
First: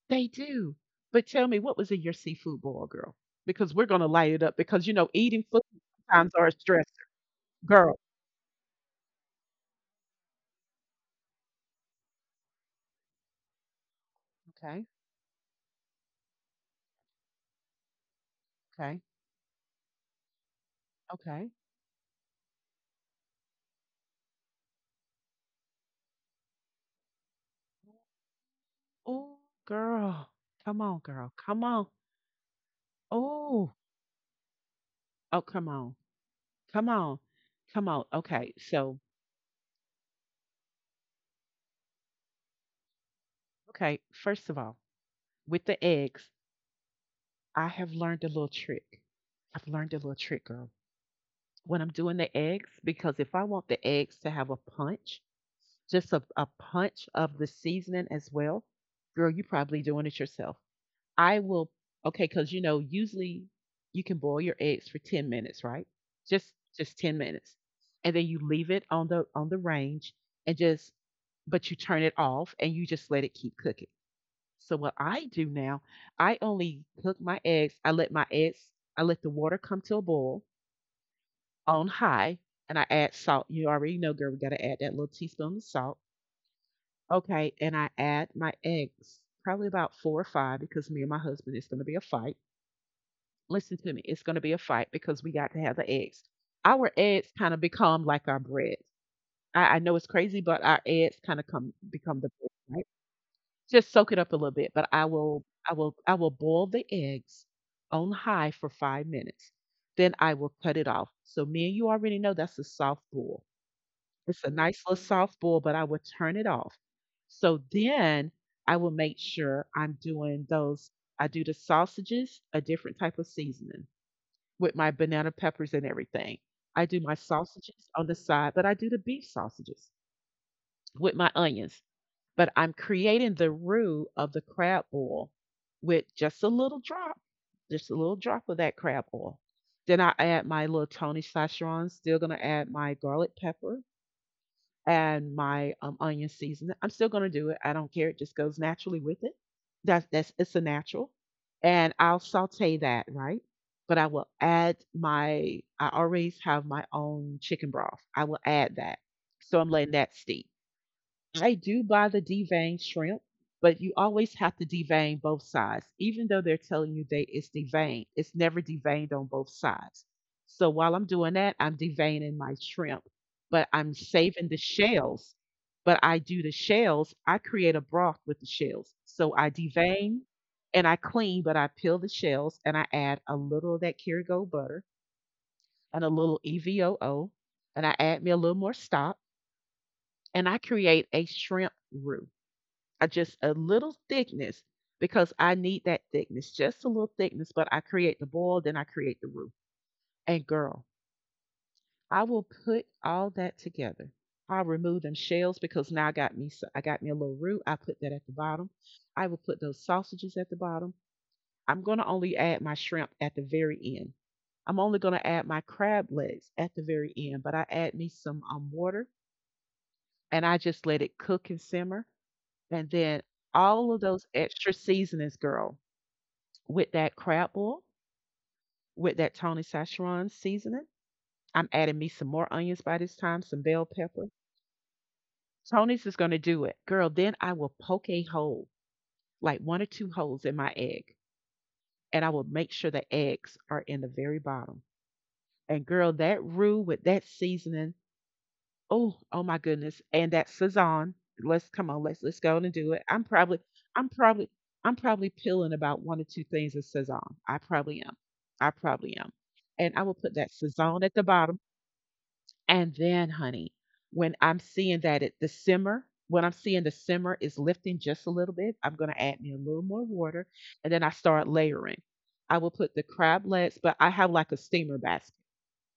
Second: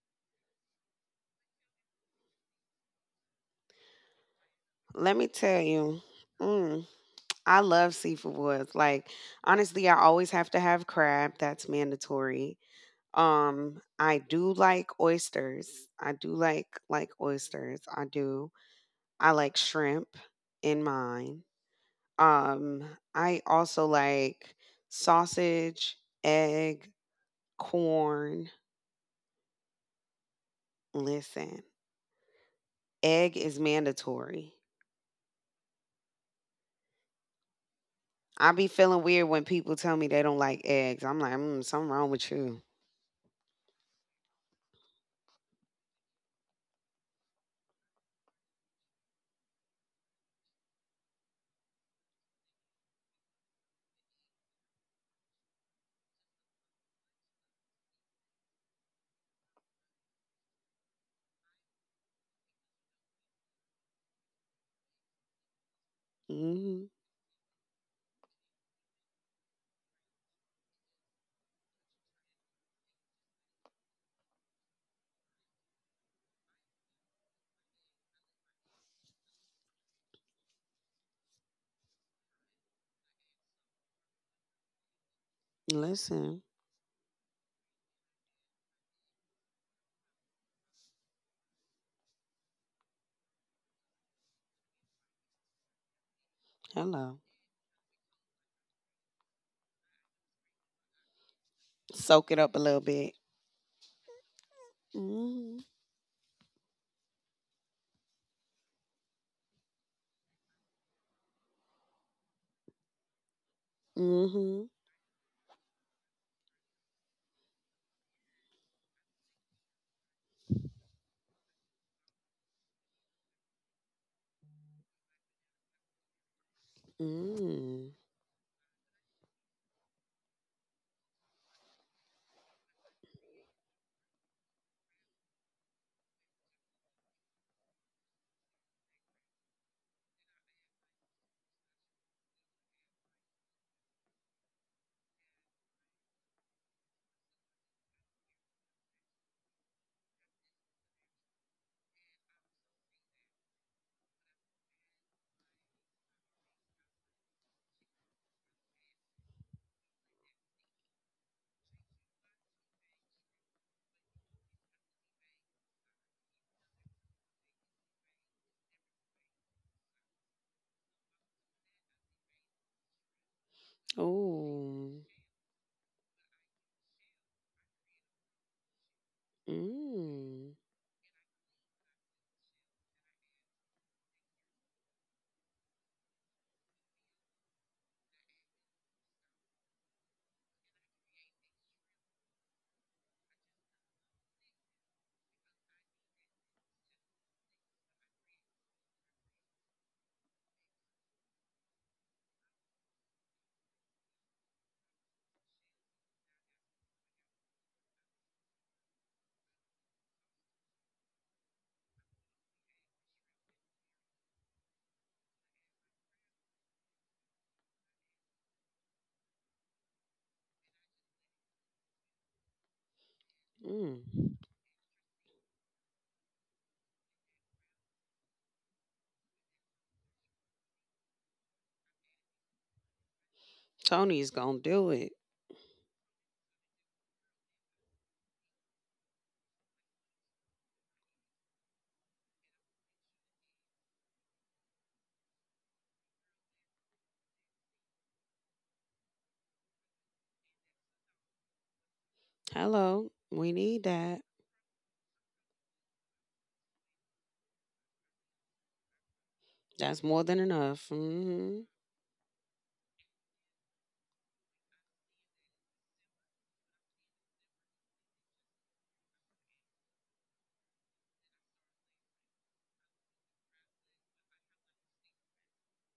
A: They do. But tell me, what was in your seafood boil, girl? Because we're gonna light it up, because you know
B: Let me
A: eating
B: tell
A: food
B: you.
A: sometimes are a
B: Mm,
A: stress,
B: I love
A: girl.
B: seafood woods. Like honestly, I always have to have crab. That's mandatory. I do
A: Okay,
B: like oysters. I do like oysters. I do.
A: okay,
B: I like shrimp in mine.
A: okay.
B: Um, I also like sausage, egg, corn.
A: Oh, girl, come on, girl,
B: Listen,
A: come on.
B: egg is
A: Oh,
B: mandatory.
A: oh, come on, come on, come on.
B: I
A: Okay,
B: be
A: so
B: feeling weird when people tell me they don't like eggs. I'm like, mm, something wrong with you.
A: okay, first of all, with the eggs, I have learned a little trick. I've learned a little trick, girl. When I'm doing the eggs, because if I want the eggs to have a punch, just a punch of the seasoning as well. Girl, you are probably doing it yourself. I will, okay, because you know, usually you can boil your eggs for 10 minutes, right?
B: Hmm.
A: Just 10 minutes. And then you leave it on the range, and just but you turn it off and you just let it keep cooking. So what I do now, I only cook my eggs. I let my eggs, I let the water come to a boil on high, and I add salt. You already know, girl, we gotta add that little teaspoon of salt.
B: Listen.
A: Okay, and I add my eggs, probably about four or five, because me and my husband, it's going to be a fight. Listen to me, it's going to be a fight, because we got to have the eggs. Our
B: Hello.
A: eggs kind of become like our bread. I know it's crazy, but our eggs kind of come become
B: Soak
A: the
B: it up
A: bread,
B: a little
A: right?
B: bit.
A: Just soak it up a little bit. But
B: Mm-hmm.
A: I will boil the eggs on high for 5 minutes. Then I will cut it off. So me and you already know that's a soft boil. It's a
B: Mm-hmm.
A: nice little soft boil, but I would turn it off. So then I will make sure I'm doing those. I do the sausages, a different type of seasoning with my banana peppers and everything. I do my
B: Mm.
A: sausages on the side, but I do the beef sausages with my onions. But I'm creating the roux of the crab oil with just a little drop, just a little drop of that crab oil. Then I add my little Tony sacharons, still going to add my garlic pepper and my onion seasoning. I'm still gonna do it. I don't care. It just goes naturally with it. That's it's a natural, and I'll saute that right. But I will add my. I always have my own chicken broth. I will add that, so I'm letting that steep. I do buy the deveined shrimp, but you always have to devein both sides. Even though they're telling you they it's deveined, it's never deveined on both sides. So while I'm doing that, I'm deveining my shrimp, but I'm saving the
B: Ooh.
A: shells. But I do the shells, I create a broth with the shells. So I devein
B: Mm,
A: and I clean, but I peel the shells and I add a little of that Kerrygold butter and a little EVOO, and I add me a little more stock, and I create a shrimp roux. I just a little thickness, because I need that thickness, just a little thickness, but I create the boil, then I create the roux. And girl, I will put all that together. I'll remove them shells, because now I got me so I got me a little roux. I put that at the bottom. I will put those sausages at the bottom. I'm going to only add my shrimp at the very end. I'm only going to add my crab legs at the very end, but I add me some water, and I just let it cook and simmer. And then
B: mm.
A: all of those extra seasonings, girl, with that crab boil, with that Tony Szechuan seasoning. I'm adding me some more onions by this time, some bell pepper.
B: Tony's gonna do it.
A: Tony's is going to do it. Girl, then I will poke a hole, like one or two holes in my egg, and I will make sure the eggs are in the very bottom. And girl, that roux with that seasoning, oh, oh my goodness. And that Cezanne. Let's come on, let's go on and do it.
B: Hello, we need
A: I'm
B: that.
A: probably I'm probably peeling about one or two things of Cezanne. I probably am. I probably am. And
B: That's
A: I will
B: more
A: put
B: than
A: that
B: enough.
A: Cezanne at the bottom.
B: Hmm.
A: And then, honey, when I'm seeing the simmer is lifting just a little bit, I'm gonna add me a little more water, and then I start layering. I will put the crab legs, but I have like a steamer batch,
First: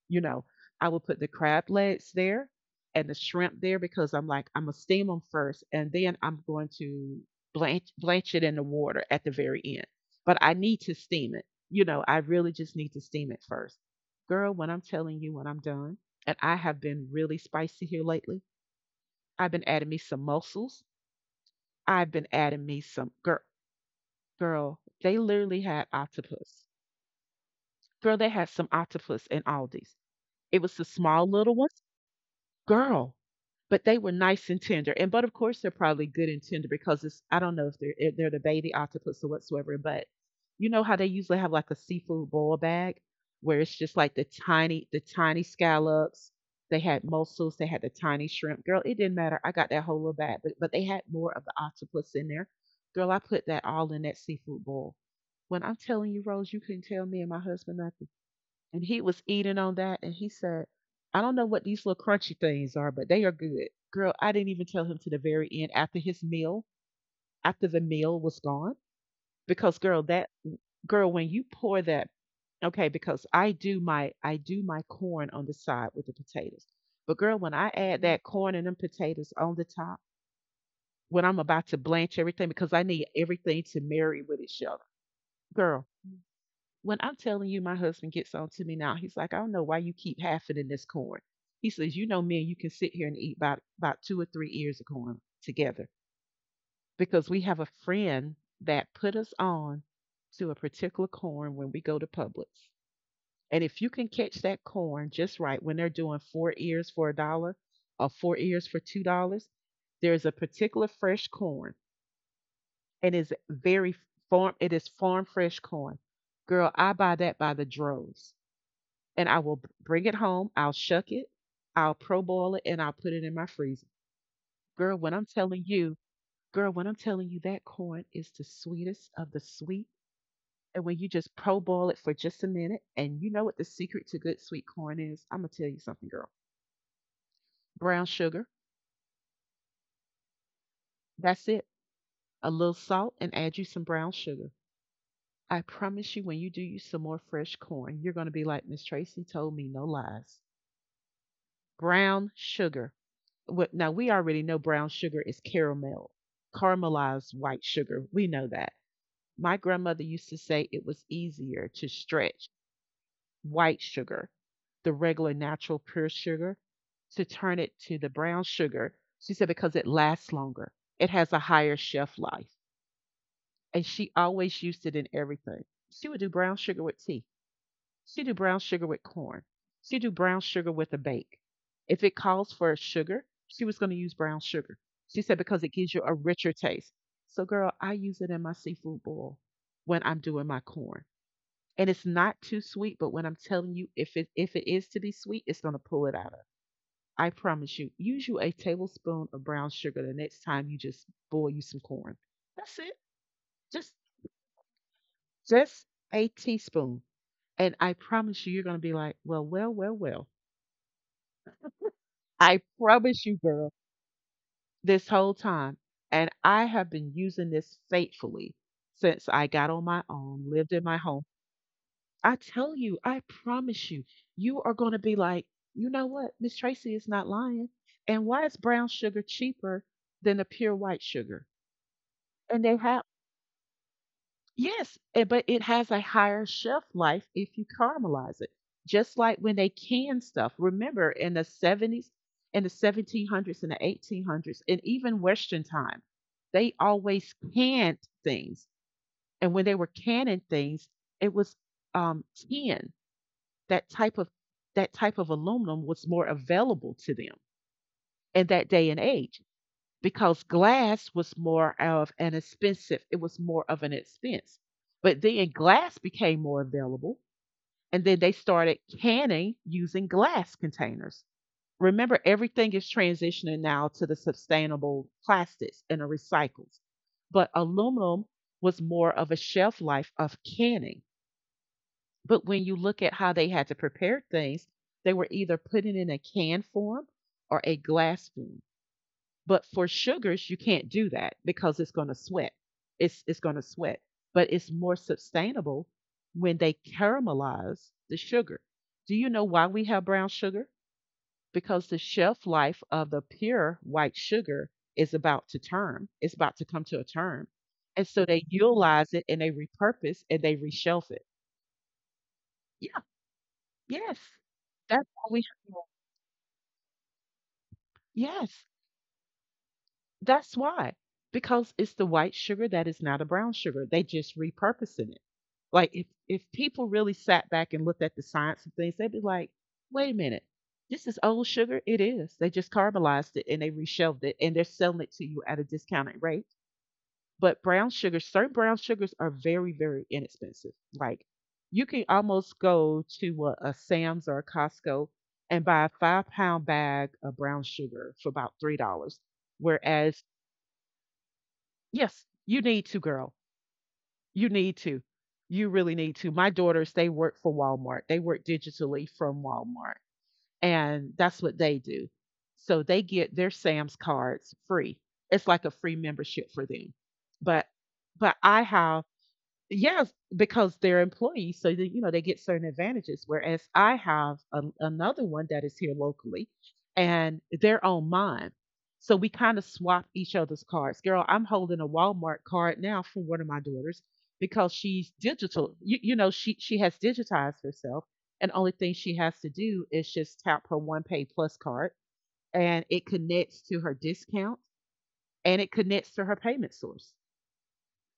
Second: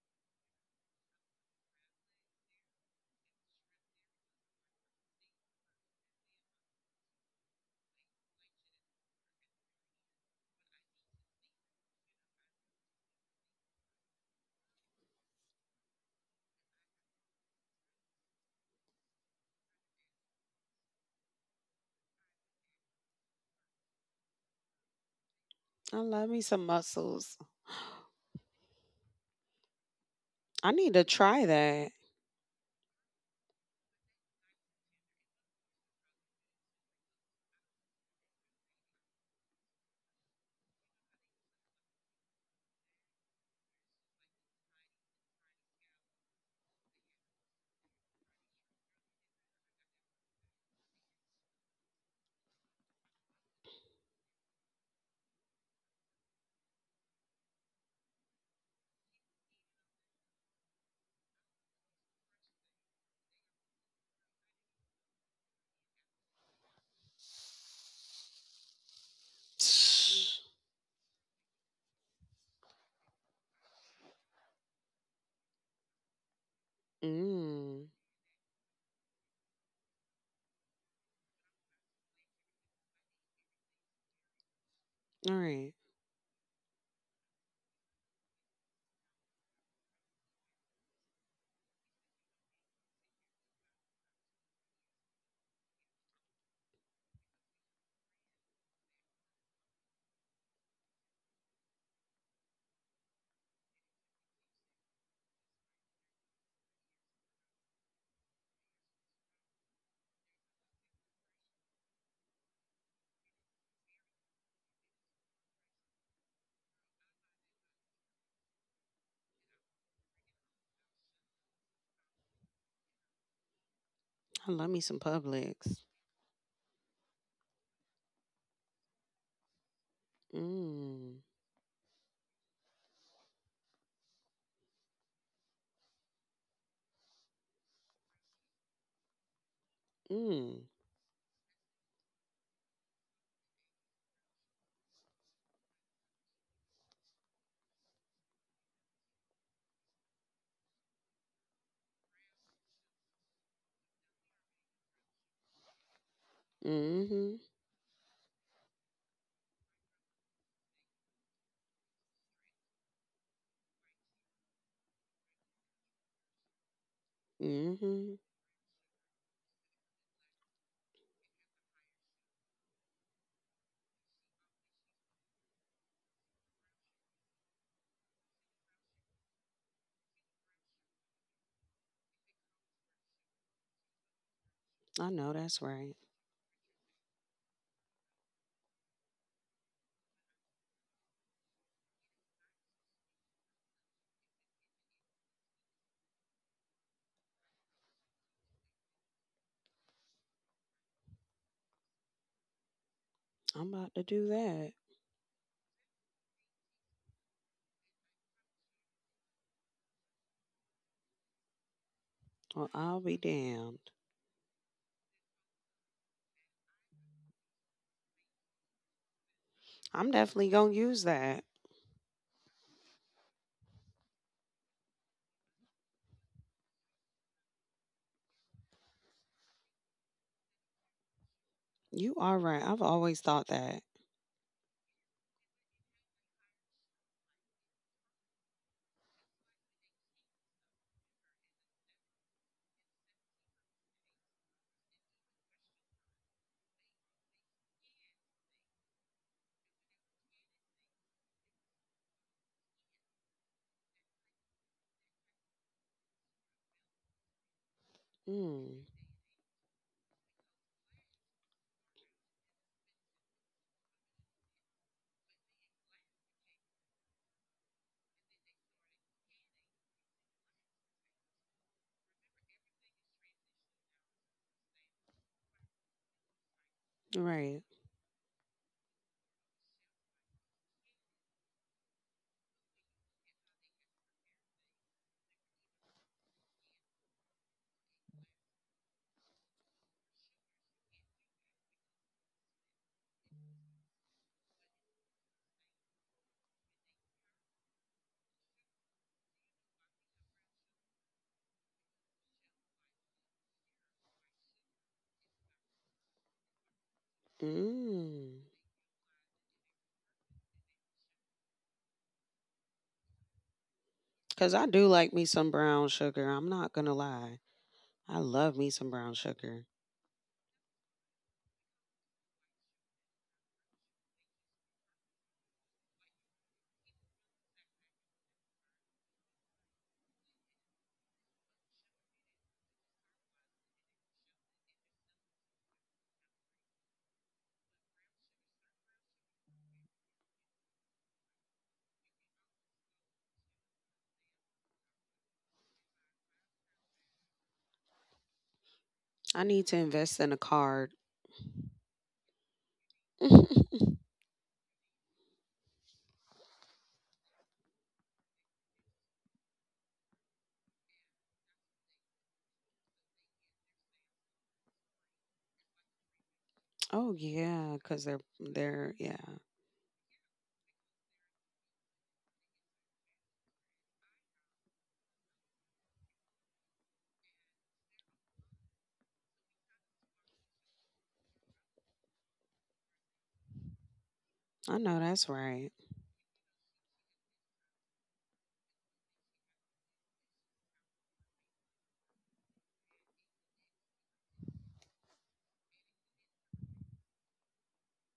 A: you know, I would put the crab legs there and the shrimp there, because I'm like, I'm gonna steam them first and then I'm going to blanch it in the water at the very end. But I need to steam it. You know, I really just need to steam it first. Girl, when I'm telling you when I'm done, and I have been really spicy here lately. I've been adding me some mussels. I've been adding me some girl girl, they literally had
B: I love me
A: octopus.
B: some muscles.
A: Girl, they had some octopus in Aldi's. It
B: I
A: was the
B: need to
A: small
B: try
A: little ones.
B: that.
A: Girl, but they were nice and tender. And but of course they're probably good and tender because it's I don't know if they're the baby octopus or whatsoever, but you know how they usually have like a seafood boil bag where it's just like the tiny scallops. They had mussels, they had the tiny shrimp. Girl, it didn't matter. I got that whole little bag, but they had more of the octopus in there. Girl, I put that all in that seafood bowl. When I'm telling you, Rose, you couldn't tell me and my husband nothing, and he was eating on that and he said, I don't know what these little crunchy things are, but they are good, girl. I didn't even tell him to the very end after his meal, after the meal was gone, because girl, that girl, when you pour that okay, because I do my corn on the side with the potatoes, but girl, when I
B: Mm.
A: add that corn and them potatoes on the top, when I'm about to blanch everything, because I need everything to marry with each other,
B: All right.
A: girl. When I'm telling you, my husband gets on to me now. He's like, I don't know why you keep halfing in this corn. He says, you know, men, you can sit here and eat about two or three ears of corn together, because we have a friend that put us on to a particular corn when we go to Publix. And if you can catch that corn just right when they're doing four ears for a dollar or four ears for $2, there's a particular fresh corn, and is very farm it is farm fresh corn. Girl, I buy that by the droves, and I will bring it home. I'll shuck it, I'll pro boil it, and I'll put it in my freezer.
B: I love me
A: Girl,
B: some
A: when I'm
B: Publix.
A: telling you, girl, when I'm telling you that corn is the sweetest of the sweet. And when you
B: Mm.
A: just pro boil it for just a minute, and you know what the secret to good sweet corn is, I'm gonna tell you something, girl. Brown sugar.
B: Mm.
A: That's it. A little salt and add you some brown sugar. I promise you, when you do you some more fresh corn, you're gonna be like Miss Tracy told me no lies. Brown sugar. What, now we already know brown sugar is caramel, caramelized
B: Mm-hmm.
A: white sugar. We know that. My grandmother used to say it was easier to stretch white sugar, the regular natural pure sugar, to turn it to the
B: Mm-hmm.
A: brown sugar. She said because it lasts longer. It has a higher shelf life. And she always used it in everything. She would do brown sugar with tea. She do brown sugar with corn. She do brown sugar with a bake. If it calls for sugar, she was going to use brown sugar.
B: I
A: She
B: know
A: said because
B: that's
A: it gives
B: right.
A: you a richer taste. So, girl, I use it in my seafood boil when I'm doing my corn, and it's not too sweet. But when I'm telling you, if it is to be sweet, it's going to pull it out of. I promise you. Use you a tablespoon of brown sugar the next time you just boil you some corn. That's it.
B: I'm
A: Just
B: about to do that.
A: just a teaspoon. And I promise you, you're going to be like, well, well, well, well. I
B: Well, I'll be
A: promise you, girl,
B: damned.
A: this whole time. And I have been using this faithfully since I got on my
B: I'm
A: own,
B: definitely
A: lived
B: gonna
A: in my
B: use
A: home.
B: that.
A: I tell you, I promise you, you are going to be like, you know what? Miss Tracy is not lying. And why is brown sugar cheaper than the pure white sugar?
B: You are
A: And
B: right.
A: they
B: I've
A: have.
B: always thought that.
A: Yes, eh, but it has a higher shelf life if you caramelize it. Just like when they can stuff. Remember in the 70s, in the 1700s and the 1800s, and even Western time, they always canned things. And when they were canning things, it was tin. That type of that type of aluminum was more available to them in that
B: Mm.
A: day and age because glass was more of an expensive, it was more of an expense. But then glass became more available, and then they started canning using glass containers. Remember, everything is transitioning now to the sustainable plastics and the recycles. But
B: Right.
A: aluminum was more of a shelf life of canning. But when you look at how they had to prepare things, they were either putting in a can form or a glass form. But for sugars, you can't do that because it's going to sweat. It's going to sweat, but it's more sustainable when they caramelize the sugar. Do you know why we have brown sugar? Because the shelf life of the pure white sugar is about to term. It's about to come to a term. And so
B: Mm.
A: they utilize it and they repurpose and they reshelf it. Yeah, yes.
B: 'Cause I do
A: That's
B: like
A: why
B: me
A: we
B: some
A: have,
B: brown sugar, I'm not gonna lie. I love
A: yes.
B: me some brown sugar.
A: That's why. Because it's the white sugar that is not a brown sugar. They just repurposing it. Like, if people really sat back and looked at the science of things, they'd be like, wait a minute, this is old sugar. It is. They just caramelized it and they reshelved it and they're selling it to you at a discounted rate. But brown sugar, certain brown sugars are very, very inexpensive. Like, you can almost go to a Sam's or a Costco and buy a 5 pound bag of brown sugar for about $3.
B: I need to invest
A: Whereas.
B: in a card.
A: Yes, you need to, girl. You need to. You really need to. My daughters, they work for Walmart. They work digitally from Walmart, and that's what they do. So they get their Sam's cards free. It's like a free membership for them.
B: Oh
A: But
B: yeah, because they 'cause
A: but I.
B: they're yeah.
A: Yes, because they're employees, so that, you know, they get certain advantages. Whereas I have an another one that is here locally, and they're on mine, so we kind of swap each other's cards. Girl, I'm holding a Walmart card now for one of my daughters because
B: I know
A: she's
B: that's right.
A: digital. You know, she has digitized herself, and only thing she has to do is just tap her one pay plus card, and it connects to her discount and it connects to her payment source.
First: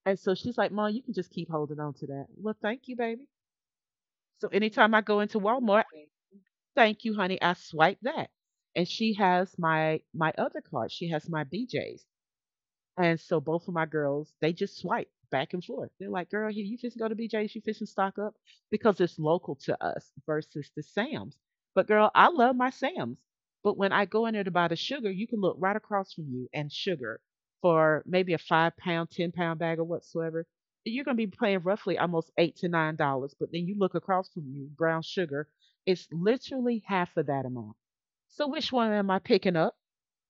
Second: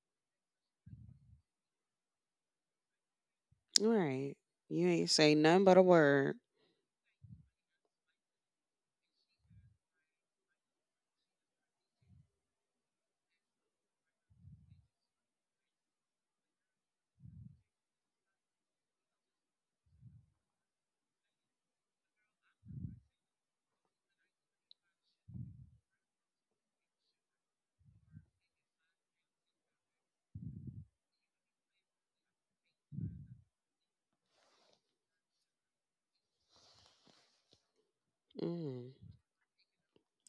A: And so she's like, Mom, you can just keep holding on to that. Well, thank you, baby.
B: Right.
A: So
B: You
A: anytime I
B: ain't
A: go
B: say
A: into
B: nothing but a
A: Walmart,
B: word.
A: thank you, honey. I swipe that. And she has my other card. She has my BJ's. And so both of my girls, they just swipe back and forth. They're like, girl, here you just go to BJ's, you fishing stock up because it's local to us versus the Sam's. But girl, I love my Sam's. But when I go in there to buy the sugar, you can look right across from you and sugar for maybe a 5 pound, 10 pound bag or whatsoever. You're gonna be paying roughly almost $8 to $9. But then you look across from you, brown sugar, it's literally half of that amount. So which one
B: Mm.
A: am I picking up?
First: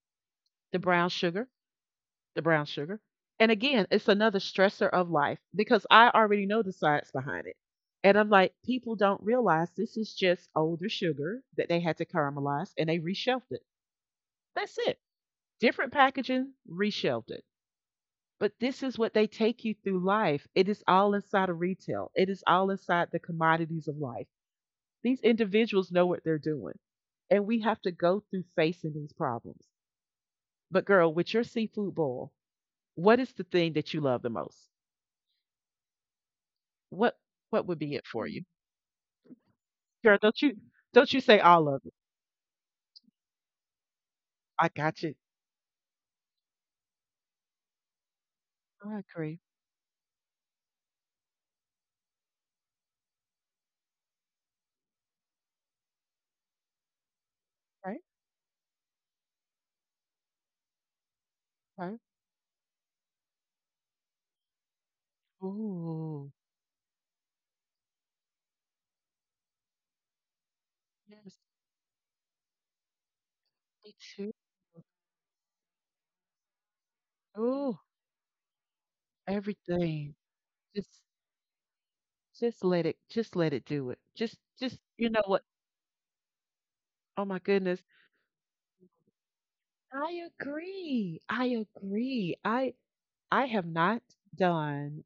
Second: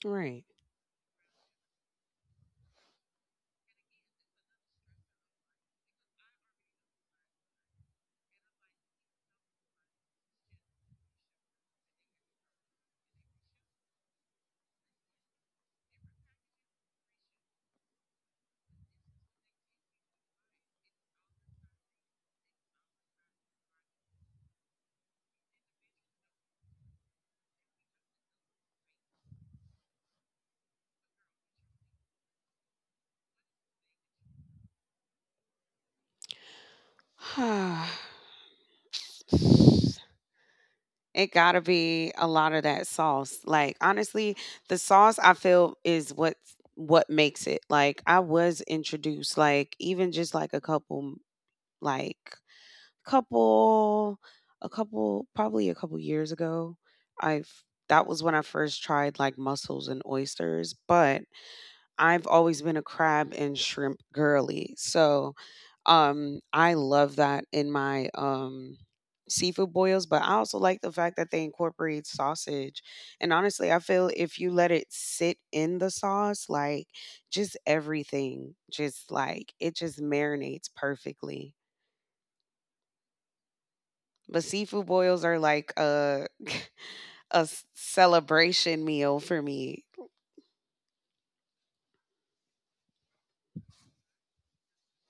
B: Right.
A: The brown sugar the brown sugar. And again, it's another stressor of life because I already know the science behind it. And I'm like, people don't realize this is just older sugar that they had to caramelize and they reshelved it. That's it. Different packaging, reshelved it. But this is what they take you through life. It is all inside of retail, it is all inside the commodities of life. These individuals know what they're doing. And we have to go through facing these problems. But, girl, with your seafood bowl, what is the thing that you love the most? What what would be it for you? Girl, don't you
B: It
A: say
B: gotta
A: all of it.
B: be a lot of that sauce. Like honestly,
A: I
B: the
A: got you.
B: sauce I feel is what makes it. Like I was
A: I
B: introduced,
A: agree.
B: like even just like a like couple couple probably a couple years ago I've
A: Right?
B: that was when I first tried like mussels and oysters, but
A: Right.
B: I've always been a crab and shrimp girly. So
A: Ooh.
B: I love that in my seafood boils, but I also like the fact that
A: Yes,
B: they incorporate sausage. And honestly, I
A: me
B: feel
A: too.
B: if you let it sit in the sauce, like, just
A: Ooh,
B: everything just like it just
A: everything.
B: marinates
A: Just
B: perfectly.
A: just let it, just let it do it.
B: But
A: Just
B: seafood
A: you
B: boils
A: know
B: are
A: what?
B: like a
A: Oh
B: a
A: my
B: s-
A: goodness.
B: celebration meal for me.
A: I agree. I agree. I have not done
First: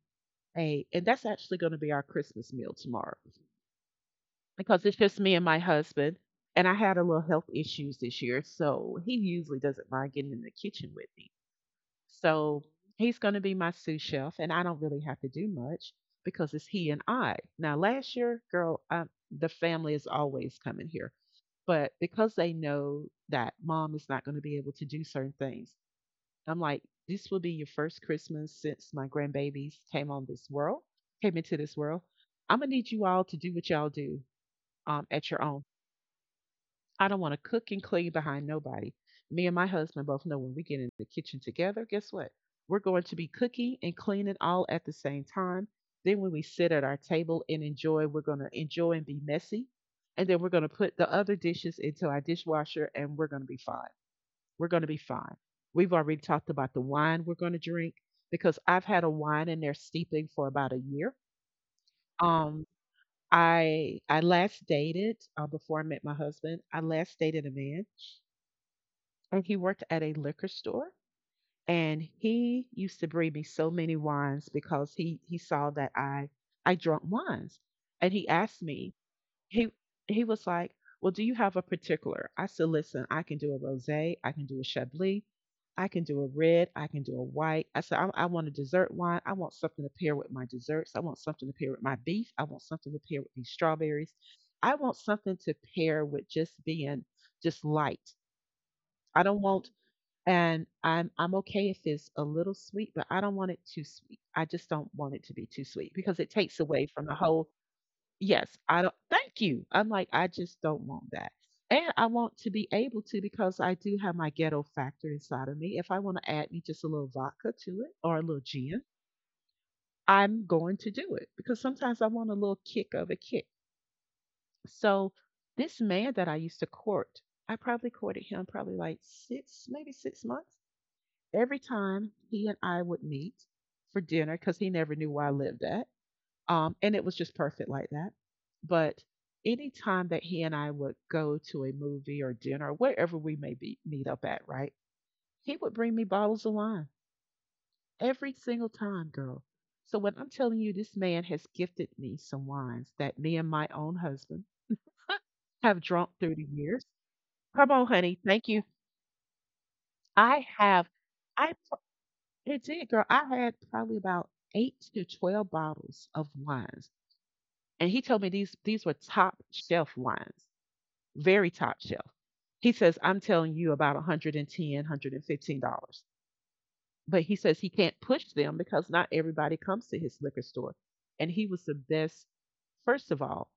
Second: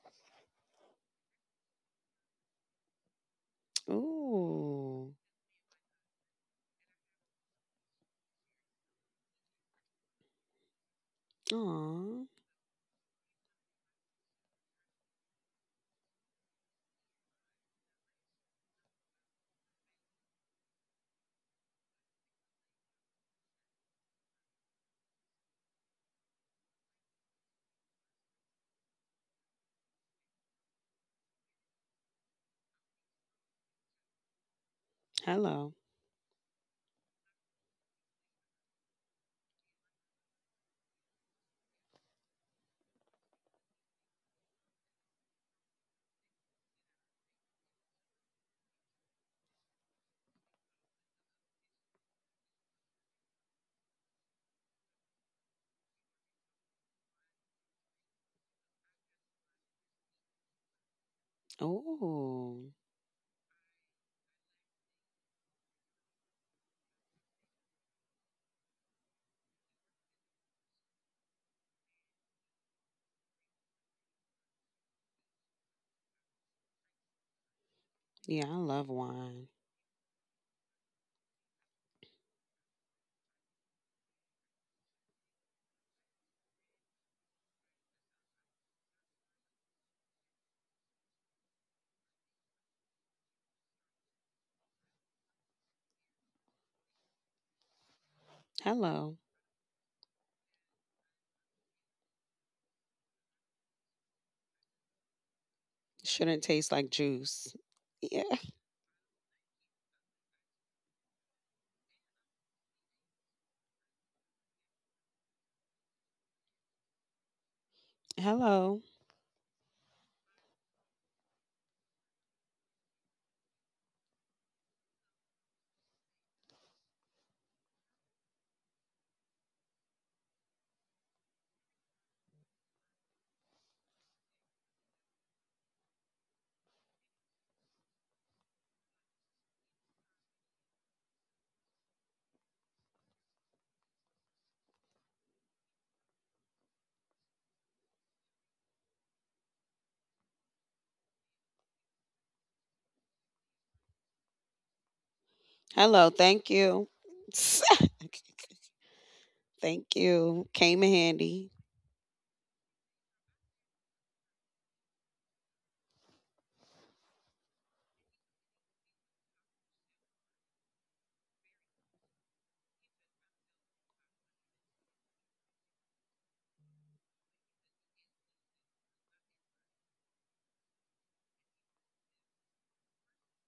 A: a, and that's actually going to be our Christmas meal tomorrow. Because it's
B: Ooh.
A: just me and my husband. And I had a little health issues this year, so he usually doesn't mind getting in the kitchen with me.
B: Aw.
A: So he's going to be my sous chef, and I don't really have to do much because it's he and I. Now, last year, girl, the family is always coming here, but because they know that mom is not going to be able to do certain things, I'm like, this will be your first Christmas since my grandbabies came on this world, came into this world. I'm gonna need you all to do what y'all do at your own.
B: Hello.
A: I don't want to cook and clean behind nobody. Me and my husband both know when we get in the kitchen together, guess what? We're going to be cooking and cleaning all at the same time. Then when we sit at our table and enjoy, we're going to enjoy and be messy. And then we're going to put the other dishes into our dishwasher and we're going to be fine. We're going to be fine. We've already talked about the wine we're going to drink because I've had a wine in there steeping for about a year. Um,
B: Ooh.
A: I last dated before I met my husband. I last dated a man, and he worked at a liquor store. And he used to bring me so many wines because he saw that I drunk wines, and he
B: Yeah,
A: asked
B: I
A: me,
B: love wine.
A: he he was like, "Well, do you have a particular?" I said, "Listen, I can do a rosé, I can do a chablis, I can do a red, I can do a white." I said, I want a dessert wine. I want something to pair with my desserts. I want something to pair with my beef. I want something to pair with these strawberries. I want something to pair with just being just light. I
B: Hello.
A: don't want, and I'm okay if it's a little sweet, but I don't want it too sweet. I just don't want it to be too sweet because it
B: Shouldn't
A: takes
B: taste
A: away
B: like
A: from the whole.
B: juice. Yeah.
A: Yes, I don't, thank you. I'm like, I just don't want that. And I want to be able to, because I do have my ghetto factor inside of me. If I want to add me just a little vodka to it or a little gin,
B: Hello.
A: I'm going to do it because sometimes I want a little kick of a kick. So this man that I used to court, I probably courted him probably like six, maybe 6 months, every time he and I would meet for dinner because he never knew where I lived at. And it was just perfect like that. But any time that he and I would go to a movie or dinner or wherever we may be meet up at, right? He would bring me bottles of wine every single time, girl. So when I'm telling you, this man has gifted me some wines that me and my own husband have drunk
B: Hello.
A: through the
B: Thank
A: years.
B: you.
A: Come on, honey. Thank you.
B: Thank
A: I
B: you.
A: have
B: Came in
A: I
B: handy.
A: It did, girl. I had probably about eight to 12 bottles of wines. And he told me these were top shelf wines, very top shelf. He says, I'm telling you, about 110, $115. But he says he can't push them because not everybody comes to his liquor store. And he was the best. First of all,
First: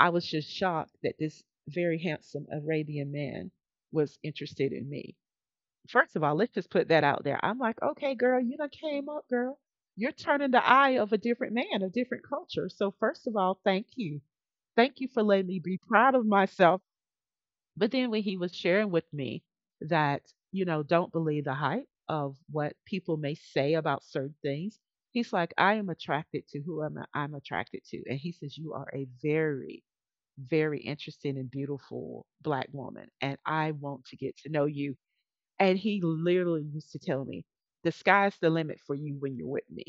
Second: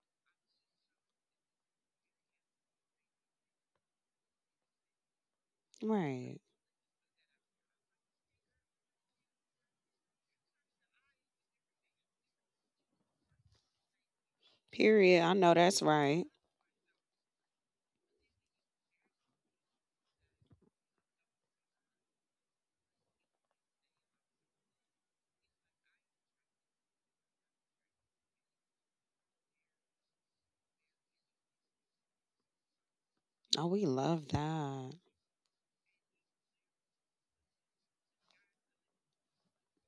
A: I was just shocked that this very handsome Arabian man was interested in me. First of all,
B: Right.
A: let's just put that out there. I'm like, okay, girl, you done came up, girl. You're turning the eye of a different man, a different culture. So, first of all, thank you. Thank you
B: Period.
A: for
B: I
A: letting
B: know
A: me be
B: that's
A: proud
B: right.
A: of myself. But then when he was sharing with me that, you know, don't believe the hype of what people may say about certain things, he's like, I am attracted to who I'm attracted to. And he says, you are a very, very interesting and beautiful black woman. And
B: Oh,
A: I
B: we
A: want to
B: love
A: get to know
B: that.
A: you. And he literally used to tell me, the sky's the limit for you when you're with me.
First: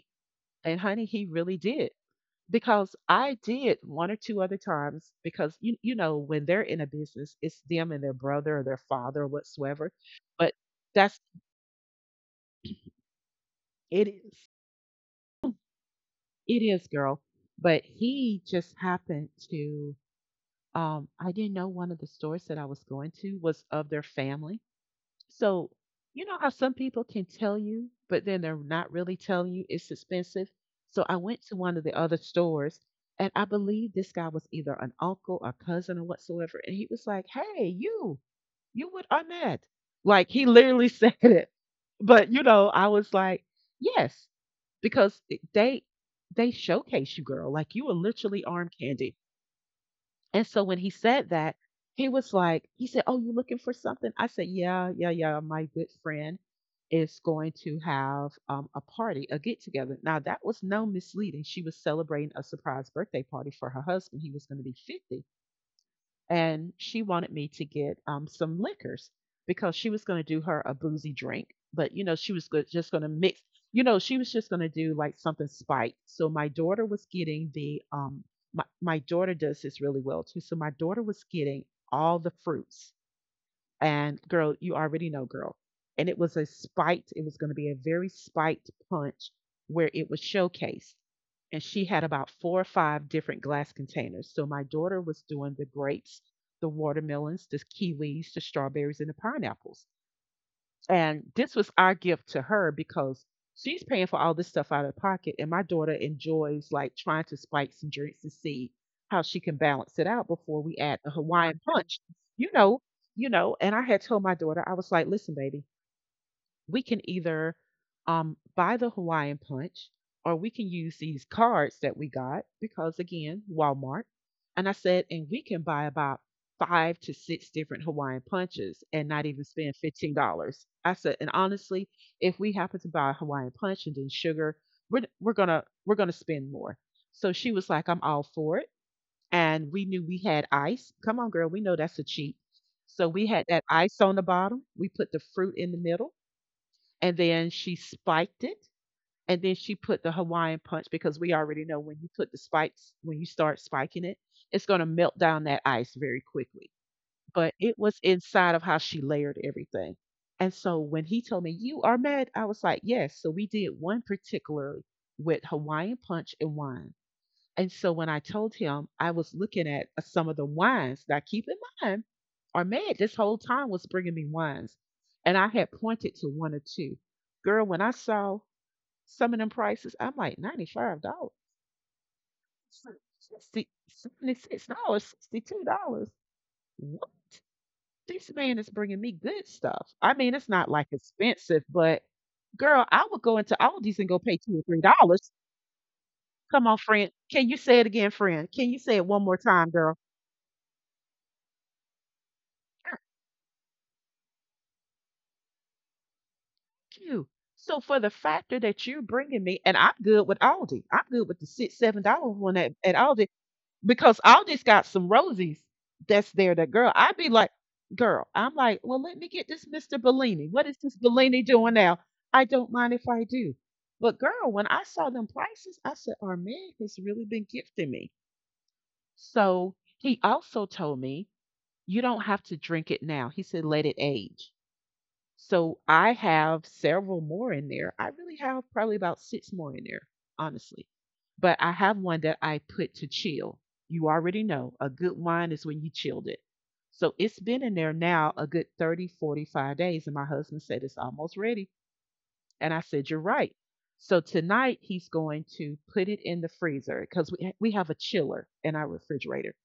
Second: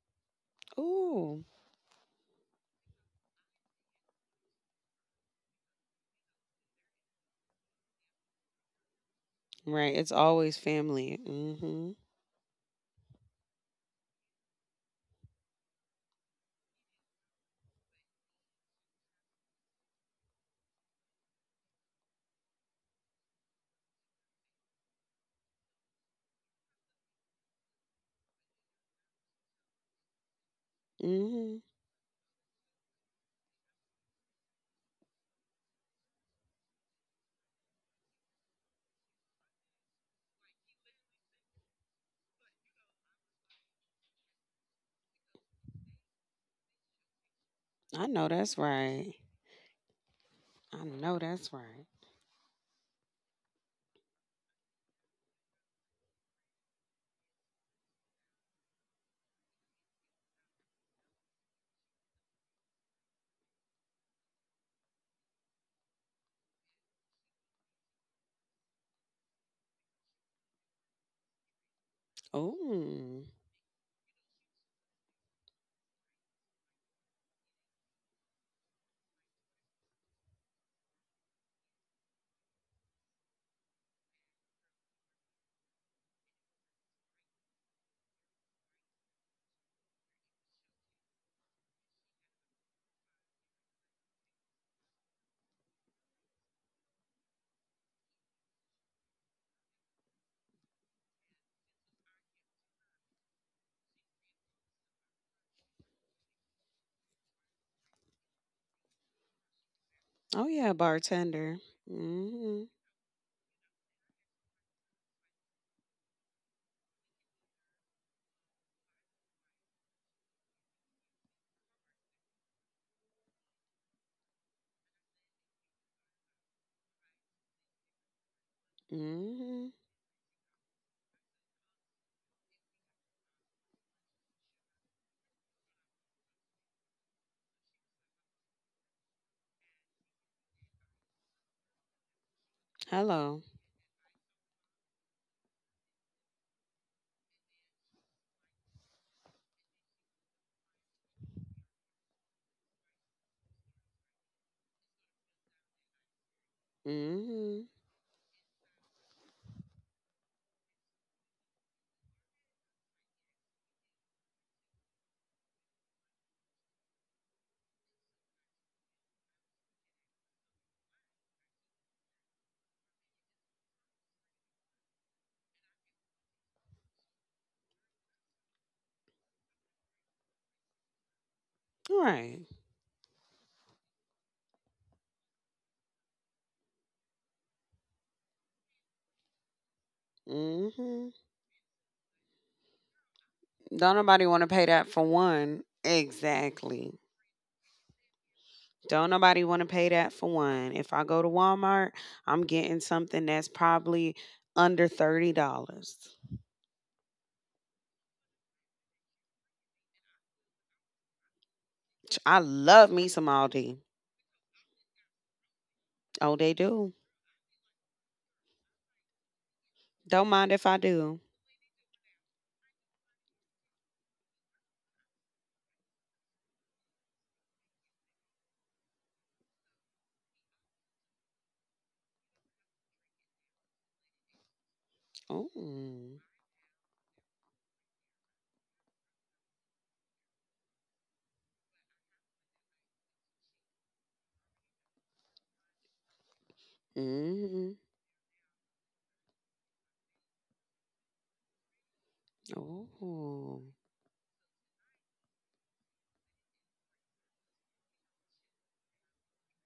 A: And honey, he
B: Ooh.
A: really did. Because I did one or two other times, because you know, when they're in a business, it's them and their brother or their father or whatsoever.
B: Right. It's
A: But
B: always family.
A: that's,
B: Mm-hmm.
A: it is, it is, girl. But he just happened to, I didn't know one of the stores that I was going to was of their family. So, you know how some people can tell you, but then they're not really telling you it's expensive? So I went to
B: Mm-hmm.
A: one of the other stores and I believe this guy was either an uncle or cousin or whatsoever. And he was like, hey, you with Arnett. Like he literally said it. But you know, I was like, yes, because they showcase you, girl. Like you were
B: I know
A: literally
B: that's
A: arm
B: right.
A: candy. And so when
B: I
A: he
B: know
A: said
B: that's
A: that,
B: right.
A: he was like, he said, oh, you looking for something? I said, yeah, yeah, yeah. My good friend is going to have a party, a get together. Now, that was no misleading. She was celebrating a surprise birthday party for her husband. He was going to be 50 and she wanted me to get some liquors because she was going to do her a boozy drink, but you know she was just going to
B: Oh,
A: mix. You know she was just going to do like something spiked. So my daughter was getting the my my daughter does this really well too. So my daughter was getting all the fruits and girl, you already know, girl. And it was a spiked, it was going to be a very spiked punch where it was showcased. And she had about four or five different glass containers. So my daughter was doing the grapes, the watermelons, the kiwis, the strawberries, and the pineapples. And this was our gift to her because she's paying for all this stuff out of pocket. And my daughter enjoys like trying to spike some drinks and see how she can balance it out
B: oh
A: before
B: yeah,
A: we add the
B: bartender.
A: Hawaiian punch, you
B: Mm-hmm.
A: know, you know. And I had told my daughter, I was like, listen, baby, we can either buy the Hawaiian punch or we can use these cards that we got because, again, Walmart. And I said, and we can buy about five to six different Hawaiian punches and not even
B: Mm-hmm.
A: spend $15. I said, and honestly, if we happen to buy a Hawaiian punch and then sugar, we're gonna spend more. So she was like, I'm all for it. And we knew we had ice. Come on, girl, we know that's a cheat. So we
B: Hello.
A: had that ice on the bottom. We put the fruit in the middle and then she spiked it and then she put the Hawaiian punch because we already know when you put the spikes when you start spiking it, it's going to melt down that ice very quickly. But
B: Mm-hmm.
A: it was inside of how she layered everything. And so when he told me you are mad, I was like, yes. So we did one particularly with Hawaiian punch and wine. And so when I told him, I was looking at some of the wines. Now, keep in mind, Ahmed this whole time was bringing me wines, and I had pointed to one or two. Girl, when I saw some of them prices, I'm like $95,
B: Right.
A: $60, $76, $62. What? This man is bringing me good stuff. I mean, it's not like
B: Mm-hmm.
A: expensive, but girl, I would go into
B: Don't
A: Aldi's and go
B: nobody
A: pay
B: want to
A: two or
B: pay that for
A: $3.
B: one.
A: Come on,
B: Exactly.
A: friend. Can you say it again, friend? Can you say it
B: Don't
A: one more
B: nobody want to
A: time,
B: pay
A: girl?
B: that for one. If I go to Walmart, I'm getting something that's probably under $30.
A: You. So for the factor that you're bringing me, and I'm good with Aldi. I'm good with the six, seven
B: Ch-
A: dollar
B: I
A: one
B: love
A: at
B: me some
A: Aldi
B: Aldi.
A: because Aldi's got some rosies that's
B: Oh, they
A: there. That girl,
B: do.
A: I'd be like, girl, I'm like, well, let me get this Mr.
B: Don't
A: Bellini.
B: mind if
A: What
B: I
A: is this
B: do.
A: Bellini doing now? I don't mind if I do. But girl, when I saw them prices, I said, our man has really been gifting me. So he also told me, you don't have to drink it now. He said, let it age. So I
B: Oh.
A: have several more in there. I really have probably about six more in there, honestly. But I have one that I put to chill. You already know a good wine is when you chilled it. So it's been
B: Mm-hmm.
A: in there now a good 30, 45 days. And my husband said it's almost ready. And I said, you're
B: Oh,
A: right. So tonight he's going to put it in the freezer because we have a chiller in our refrigerator.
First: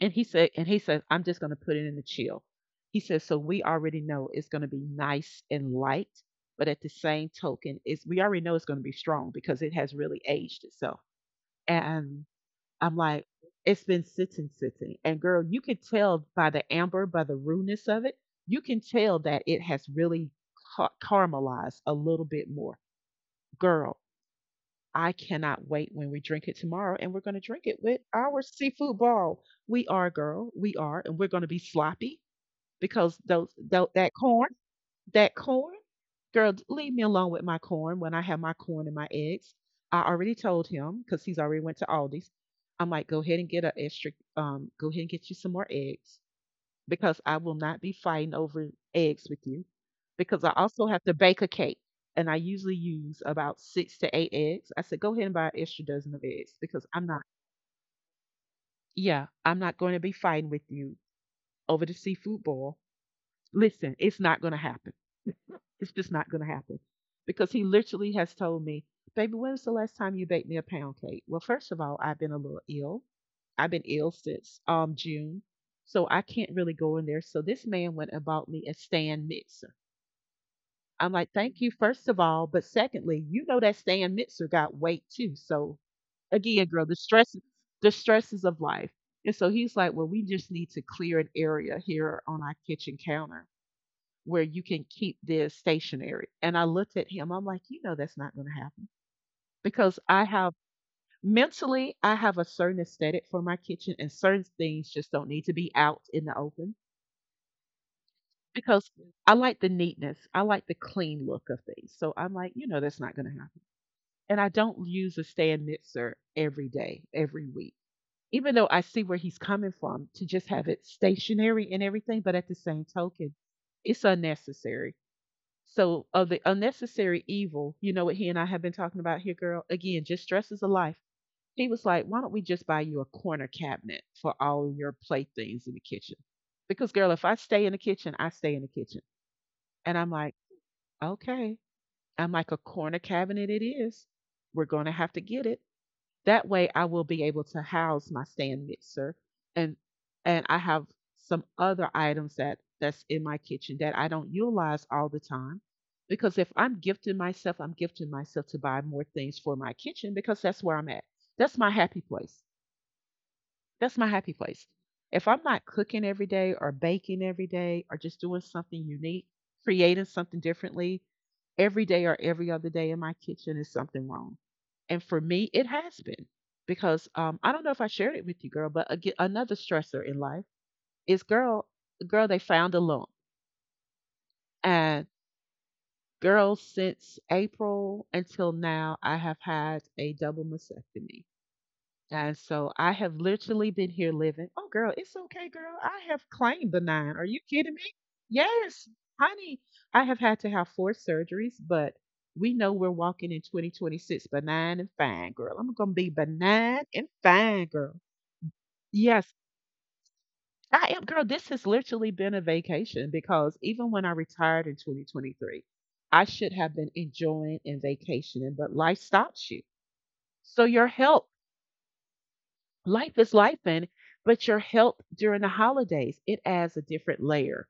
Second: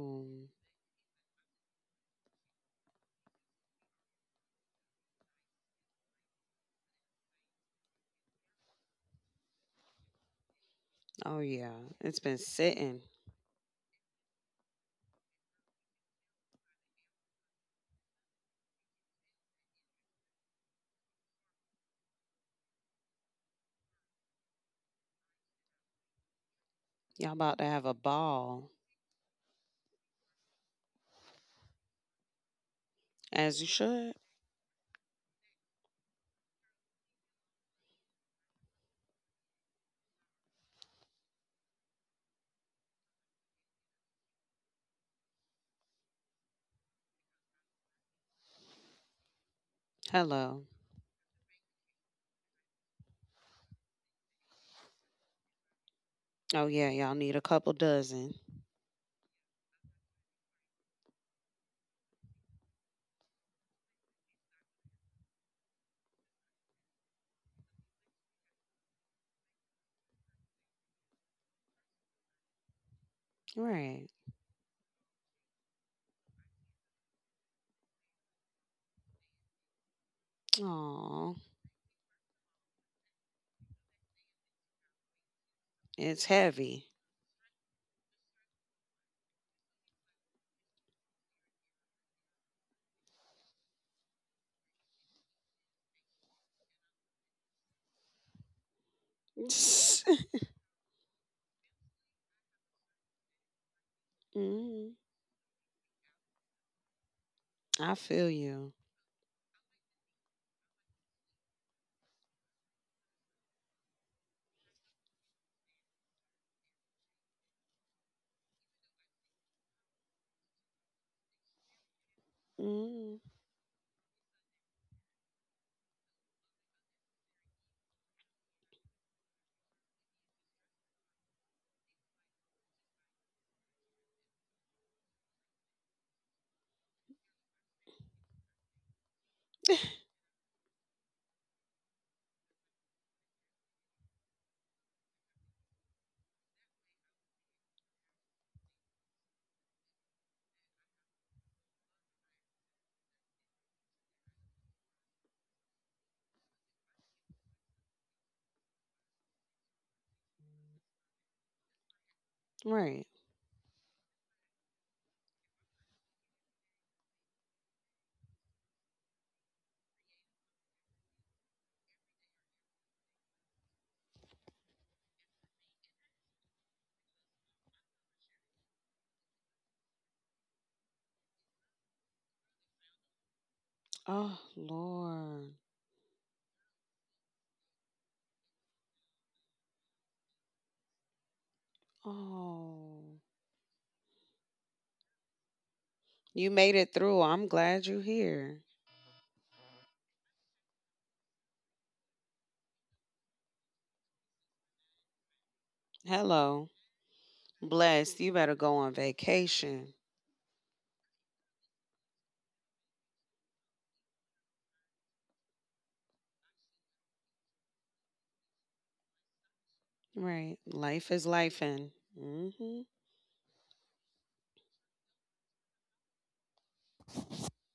A: And he said, I'm just going to put it in the chill. He says, so we already know it's going to be nice and light, but at the same token, it's we already know it's going to be strong because it has really aged itself.
B: oh, yeah. It's
A: And
B: been
A: I'm
B: sitting.
A: like, it's been sitting, sitting. And girl, you can tell by the amber, by the rudeness of it, you can tell that it has really caramelized a little bit more. Girl, I cannot wait when we drink it tomorrow, and we're
B: Y'all
A: going to
B: about
A: drink
B: to
A: it
B: have a
A: with our
B: ball,
A: seafood ball. We are, girl. We are, and we're going to be sloppy because those,
B: as you
A: those
B: should.
A: that corn, girl, leave me alone with my corn. When I have my corn and my eggs, I already told him because he's already went to Aldi's. I'm like, go ahead and get a extra. Go ahead and get you some more eggs because I will not be fighting over eggs with you because I
B: Hello.
A: also have to bake a cake. And I usually use about six to eight eggs. I said, go ahead and buy an extra dozen of eggs
B: Oh,
A: because
B: yeah.
A: I'm
B: Y'all
A: not,
B: need a couple dozen.
A: yeah, I'm not going to be fighting with you over the seafood boil. Listen, it's not going to happen. It's just not going to happen because he literally has told me, baby, when was the last time you baked me a pound cake? Well, first of all, I've been a little ill. I've been
B: Right.
A: ill since June. So I can't really go in there. So this man went and bought me a stand mixer. I'm like,
B: Aw,
A: thank you, first of all. But secondly, you know that stand mixer got weight too. So
B: it's
A: again,
B: heavy.
A: girl, the stresses of life. And so he's like, well, we just need to clear an area here on our kitchen counter where you can keep this stationary. And I looked at him. I'm like, you know, that's not going to happen because I
B: Mm.
A: have mentally, I have a certain aesthetic for my kitchen, and certain things just don't need to be out in the open
B: I feel you.
A: because I like the neatness. I like the clean look of things. So I'm like, you know, that's not going to happen. And I don't use a stand mixer every day, every week. Even though I see where he's coming from to just have it stationary and everything, but at the same
B: Mm,
A: token, it's unnecessary. So of the unnecessary evil, you know what he and I have been talking about here, girl. Again, just stresses of life. He was like, "Why don't we just buy you a corner cabinet for all your playthings in the kitchen?" Because girl, if I stay in the kitchen, I stay in the kitchen. And I'm like, "Okay." I'm like, "A corner cabinet it is. We're going to have to get it that way I will be able to house my stand mixer and I have some other items that that's in my kitchen that I don't utilize all the time because if I'm gifting myself, I'm gifting myself to buy more things for my kitchen because that's where I'm at. That's my happy place.
B: right.
A: That's my happy place. If I'm not cooking every day or baking every day or just doing something unique, creating something differently, every day or every other day in my kitchen is something wrong. And for me, it has been because I don't know if I shared it with you, girl, but again, another stressor in life is girl, girl, they found a lump.
B: Oh,
A: And
B: Lord.
A: girl, since April until now, I have had a double mastectomy. And so I
B: Oh,
A: have literally been here living. Oh, girl, it's okay, girl. I have
B: you made
A: claimed the
B: it
A: nine.
B: through.
A: Are you
B: I'm
A: kidding
B: glad
A: me?
B: you're here.
A: Yes, honey. I have had to have four surgeries, but we know we're walking in 2026 benign and fine, girl. I'm going to be
B: Hello.
A: benign and fine, girl.
B: Blessed. You better go on
A: Yes,
B: vacation.
A: I am, girl. This has literally been a vacation because even when I retired in 2023, I should have been enjoying and vacationing, but life stops you.
B: Right.
A: So your
B: Life is
A: health
B: life, and hmm,
A: life is life, and but your health during the holidays it adds a different layer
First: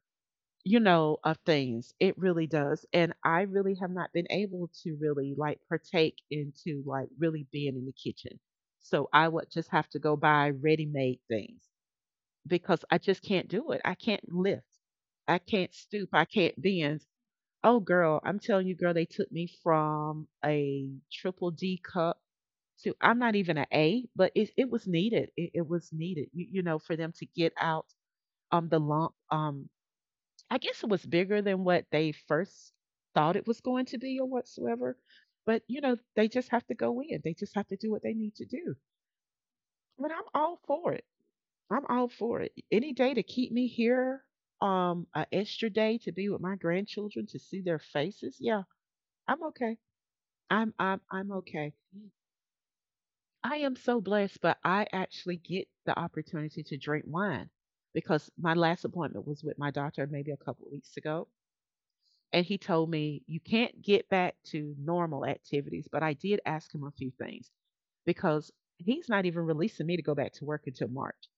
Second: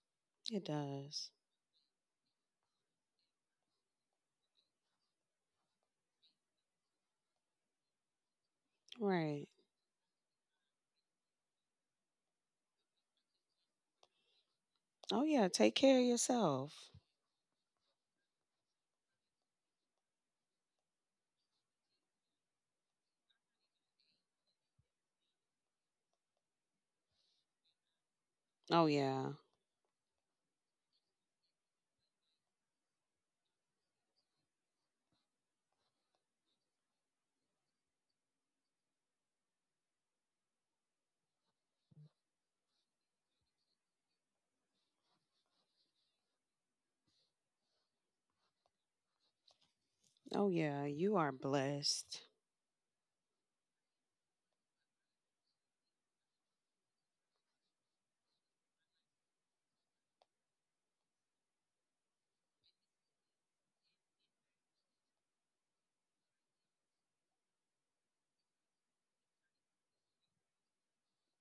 B: it does.
A: of things. It really does. And I really have not been able to really like partake into like really being in the kitchen, so I
B: Right.
A: would just have to go buy ready made things because I just can't do it. I can't lift,
B: Oh
A: I
B: yeah, take
A: can't
B: care of
A: stoop, I can't
B: yourself.
A: bend. Oh girl, I'm telling you, girl, they took me from a triple D cup, so I'm not even an A, but it was needed. It was needed, you know, for them to get out the
B: Oh
A: lump.
B: yeah.
A: I guess it was bigger than what they first thought it was going to be or whatsoever. But you know, they just have to go in. They just have to do what they need to do. But I'm all for it. I'm all for it. Any day to keep me here, an extra day to be with my grandchildren to see their faces. Yeah, I'm okay.
B: Oh
A: I'm
B: yeah,
A: I'm
B: you
A: I'm
B: are
A: okay.
B: blessed.
A: I am so blessed, but I actually get the opportunity to drink wine because my last appointment was with my doctor maybe a couple of weeks ago. And he told me, you can't get back to normal activities. But I did ask him a few things because he's not even releasing me to go back to work until March.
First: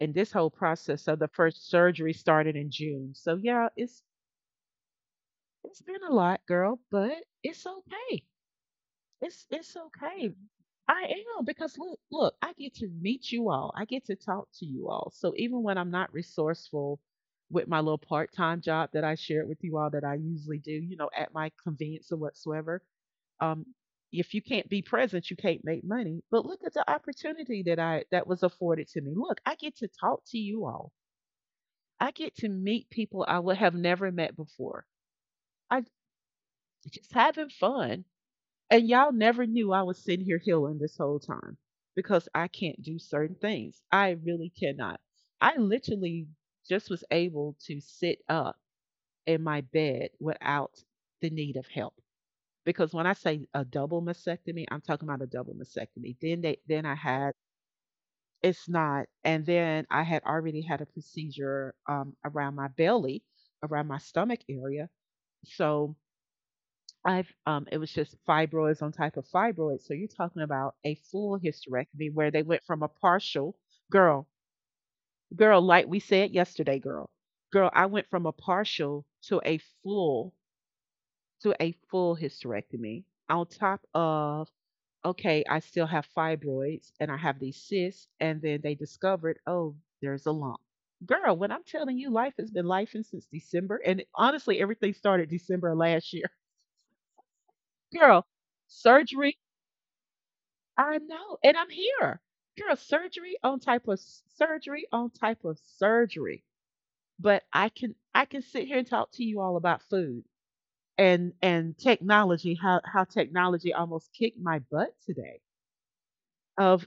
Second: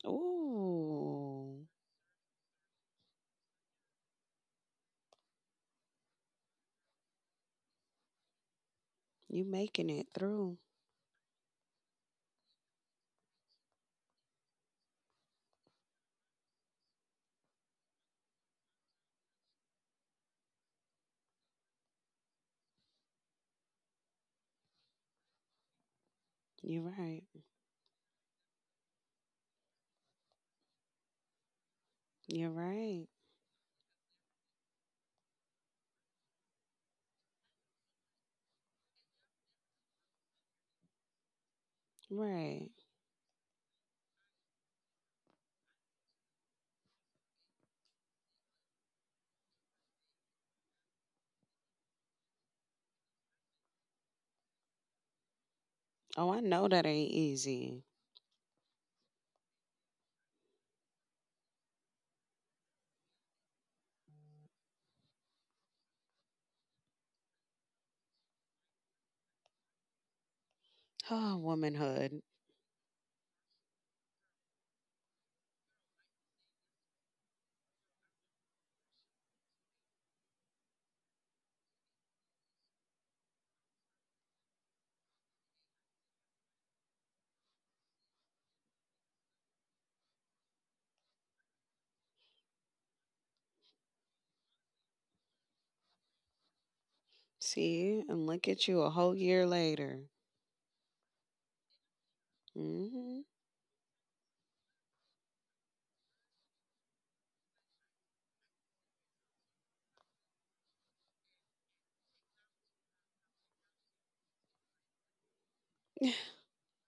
A: And this whole process of the
B: Ooh.
A: first surgery started in June. So yeah, it's been a lot, girl, but it's okay.
B: You
A: It's
B: making it
A: okay.
B: through.
A: I am because look, look, I get to meet you all. I get to talk to you all. So even when I'm not resourceful with my little part-time job that I shared with you all that I usually do, you know, at my convenience or whatsoever, um, if you can't be present, you can't make money. But look at the
B: You're right.
A: opportunity that I that was afforded to me. Look, I get to talk to you all. I get to
B: You're
A: meet
B: right.
A: people I would have never met before. I just having fun, and y'all never knew I was sitting here healing this whole time because I
B: Right.
A: can't do certain things. I really cannot. I literally just was able to sit up in my bed without the need of help. Because when I say a double mastectomy, I'm talking about a double mastectomy.
B: Oh, I
A: Then they
B: know
A: then
B: that
A: I
B: ain't
A: had
B: easy.
A: it's not, and then I had already had a procedure around my belly, around my stomach area. So I've it was just fibroids on type of fibroids. So you're talking about a
B: Oh,
A: full hysterectomy
B: womanhood.
A: where they went from a partial girl, girl, like we said yesterday, girl, girl. I went from a partial to a full hysterectomy. On top of okay, I still have fibroids and I have these cysts, and then they discovered oh, there's a lump. Girl, when I'm telling you, life has been life since December, and honestly, everything started December of last year.
B: See,
A: Girl,
B: and look at you a whole
A: surgery
B: year later.
A: I know, and I'm here. Girl,
B: Mhm.
A: surgery on type of surgery on type of surgery. But I can sit here and talk to you all about food and technology, how technology almost kicked my butt today. Of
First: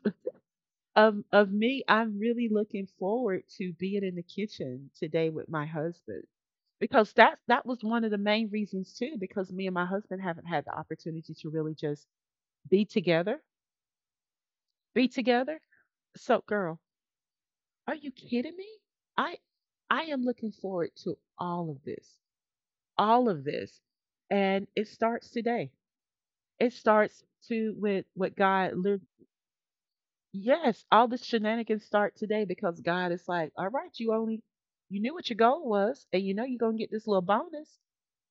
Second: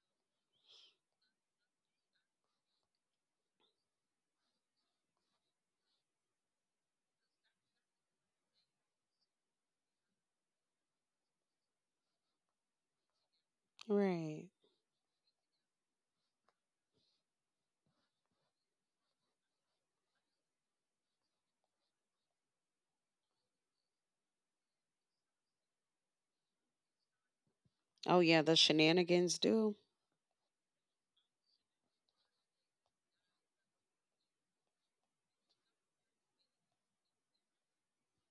A: of me, I'm really looking forward to being in the kitchen today with my husband. Because that was one of the main reasons too, because me and my husband haven't had the opportunity to really just be together,
B: Right.
A: be together. So girl, are you kidding me? I I am looking forward to all of this. All of this. And it starts today. It starts to with
B: Oh
A: what
B: yeah, the
A: God.
B: shenanigans do.
A: Yes, all the shenanigans start today because God is like, all right, you only you knew what your goal was, and you know you're gonna get this little bonus.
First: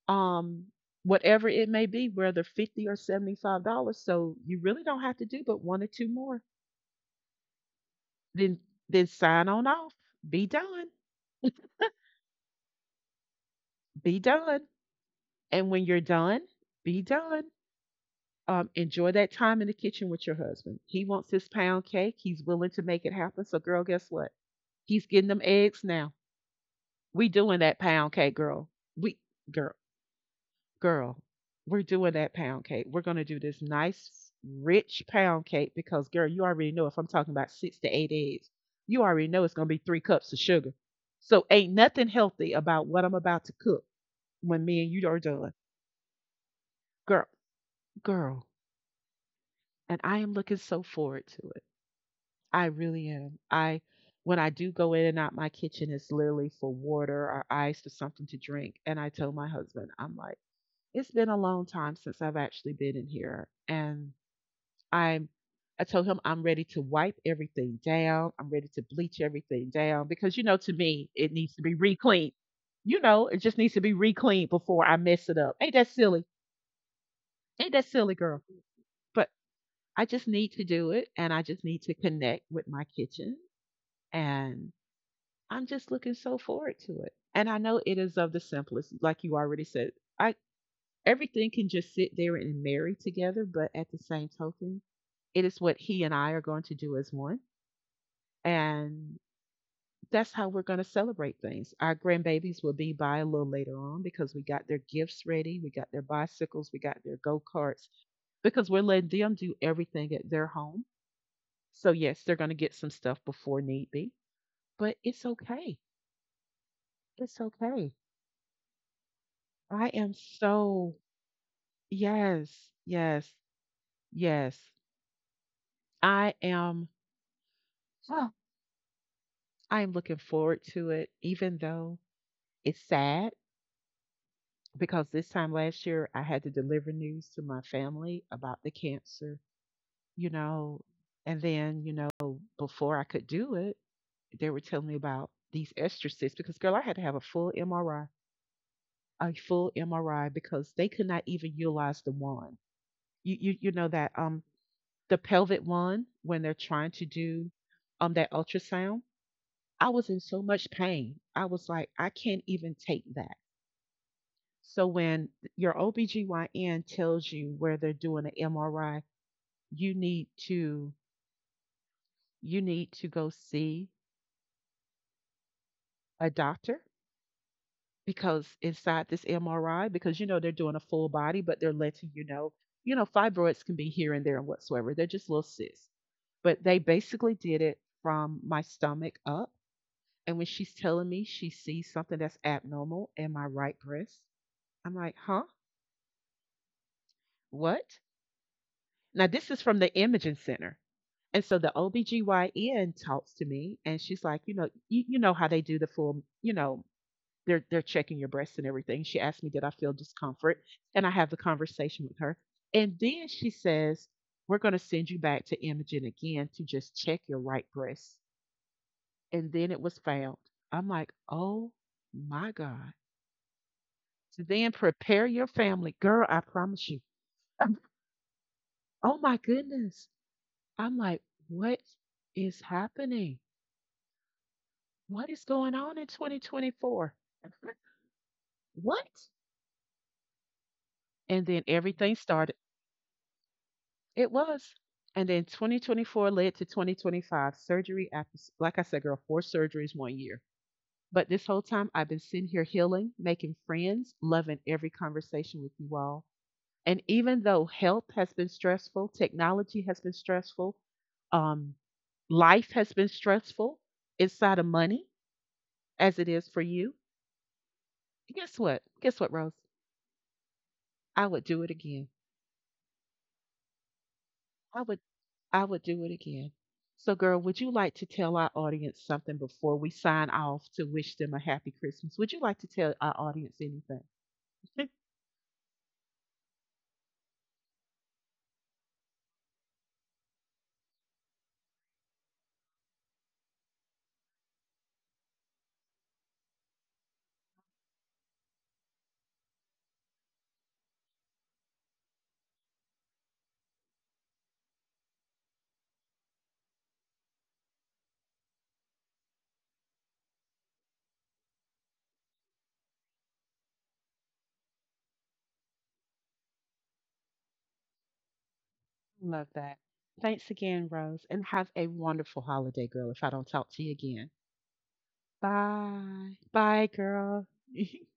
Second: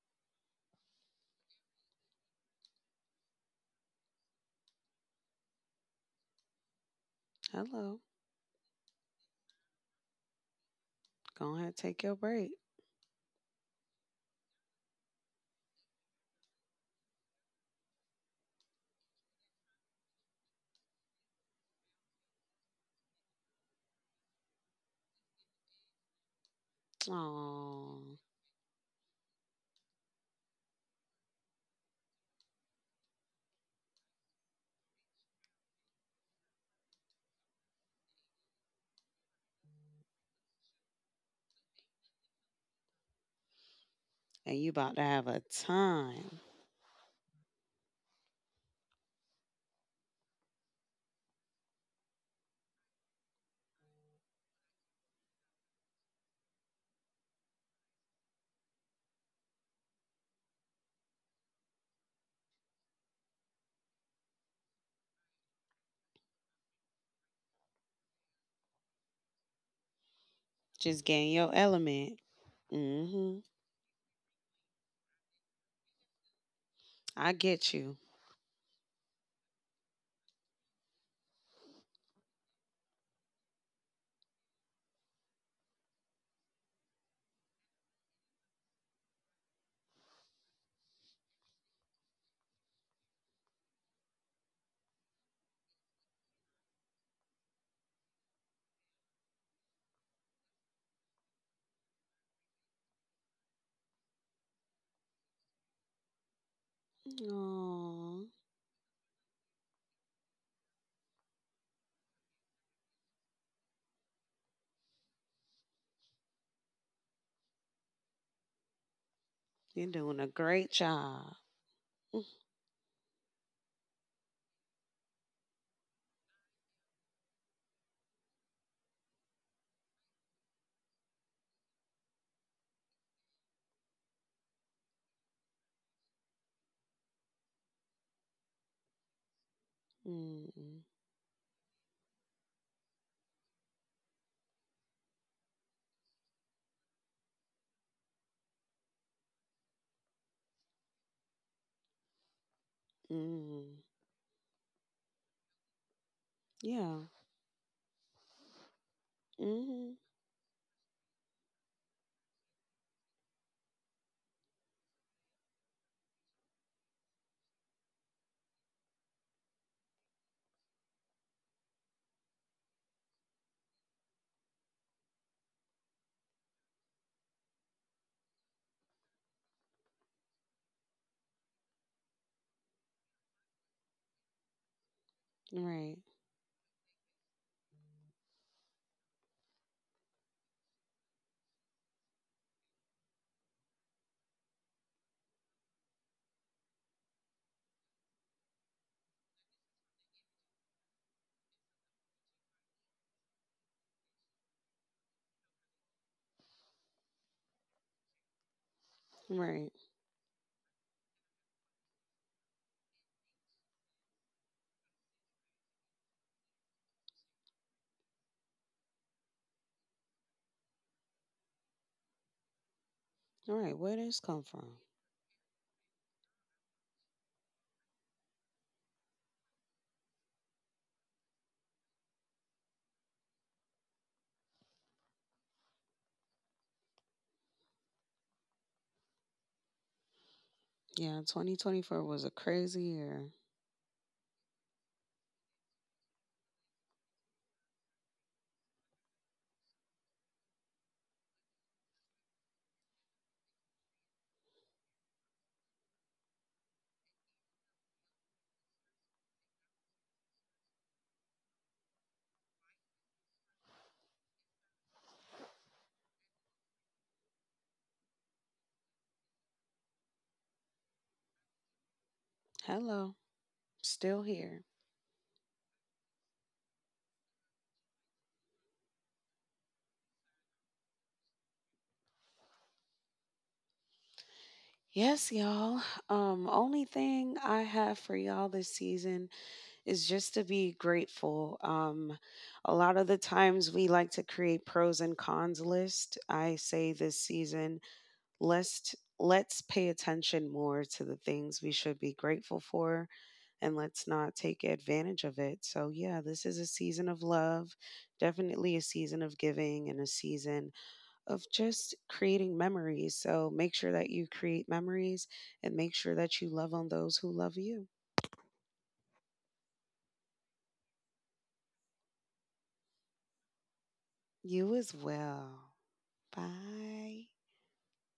A: Um Whatever it may be, whether $50 or $75. So you really don't have to do but one or two more.
B: Hello.
A: Then then sign on off. Be done.
B: Go ahead, take your break.
A: Be done. And when you're done, be done. Enjoy that time in the kitchen with your husband. He wants his pound cake. He's willing to make it happen. So, girl, guess what? He's getting them eggs now. We doing that
B: Oh,
A: pound cake, girl. We girl, girl, we're doing that pound cake. We're gonna do this nice, rich pound cake because, girl, you already know if I'm talking about six to eight eggs, you already know it's gonna be three cups of sugar. So, ain't nothing healthy about what I'm about to cook
B: and
A: when
B: you
A: me and
B: about to
A: you are
B: have a
A: done,
B: time.
A: girl. Girl, and I am looking so forward to it. I really am. I when I do go in and out my kitchen it's literally for water or ice or something to drink. And I tell my husband, I'm like, it's been a long time since I've actually been in here. And I'm I told him I'm ready to wipe everything down. I'm ready to bleach everything down because you know to
B: Just
A: me
B: getting
A: it
B: your
A: needs to be
B: element.
A: re-cleaned. You
B: Mm
A: know,
B: hmm
A: it just needs to be re-cleaned before I mess it up. Ain't that silly?
B: I get
A: Ain't that
B: you.
A: silly, girl? But. I just need to do it and I just need to connect with my kitchen. And I'm just looking so forward to it. And I know it is of the simplest, like you already said. I everything can just sit there and marry together, but at the same token, it is what he and I are going to do as one. And that's how we're going to celebrate things. Our grandbabies will be by a little later on because we got their gifts ready, we got their bicycles, we got their go karts,
B: Oh,
A: because we're letting them do everything at their home. So yes, they're going to get some stuff before need be, but it's okay. It's okay.
B: you're
A: I am
B: doing a great
A: so
B: job. mm
A: yes, yes, yes. I am oh, I am looking forward to it even though it's sad because this time last year I had to deliver news to my family about the cancer, you
B: hmm
A: know, and then, you know, before I could do it, they were telling me about these extra cysts because girl, I had to have a full MRI, a full MRI because they could not even utilize the wand.
B: mm
A: You know
B: hmm
A: that the pelvic wand when they're trying to
B: Yeah.
A: do that ultrasound.
B: mm
A: I
B: hmm
A: was in so much pain. I was like, I can't even take that. So when your OBGYN tells you where they're doing an MRI, you need to you need to go see a doctor because inside this MRI, because you know they're doing a full body, but they're letting you know, fibroids can be here and there and whatsoever. They're just little cysts.
B: Right.
A: But they basically did it from my stomach up. And when she's telling me she sees something that's abnormal in my right breast, I'm like, huh? What? Now, this is from the imaging center. And so the OBGYN talks to me and she's like, you know, you know how they do the full, you know, they're checking your breasts and everything. She asked me, did I
B: Right.
A: feel discomfort? And I have the conversation with her. And then she says, we're going to send you back to Imogen again to just check your right breast. And then it was found. I'm like, oh my God.
B: All right. Where did this
A: So
B: come
A: then
B: from?
A: prepare your family. Girl, I promise you. Um, Oh my goodness. I'm like, what is happening? What is going on in 2024? What?
B: Yeah,
A: And then
B: 2024
A: everything
B: was a
A: started.
B: crazy year.
A: It was. And then 2024 led to 2025 surgery after, like I said, girl, four surgeries 1 year. But this whole time, I've been sitting here healing, making friends, loving every conversation with you all. And even though health has been stressful, technology has been stressful, um, life has been stressful inside of money, as it is for you, guess what? Guess what, Rose? I would do it again.
B: Hello. Still here.
A: I would I would do it again. So girl, would you like to tell our audience something before we sign off to wish them a happy Christmas? Would you like to tell our audience anything?
B: Yes, y'all. Only thing I have for y'all this season is just to be grateful. A lot of the times we like to create pros and cons list. I say this season, let's pay attention more to the things we should be grateful for, and let's not take advantage of it. So yeah, this is a season of love, definitely a season of giving and a season of just creating memories. So make sure that you create memories, and make sure that you love on those who love you.
A: Love that. Thanks again, Rose, and have a wonderful holiday, girl, if I don't talk to you again.
B: You as well.
A: Bye. Bye,
B: Bye.
A: girl.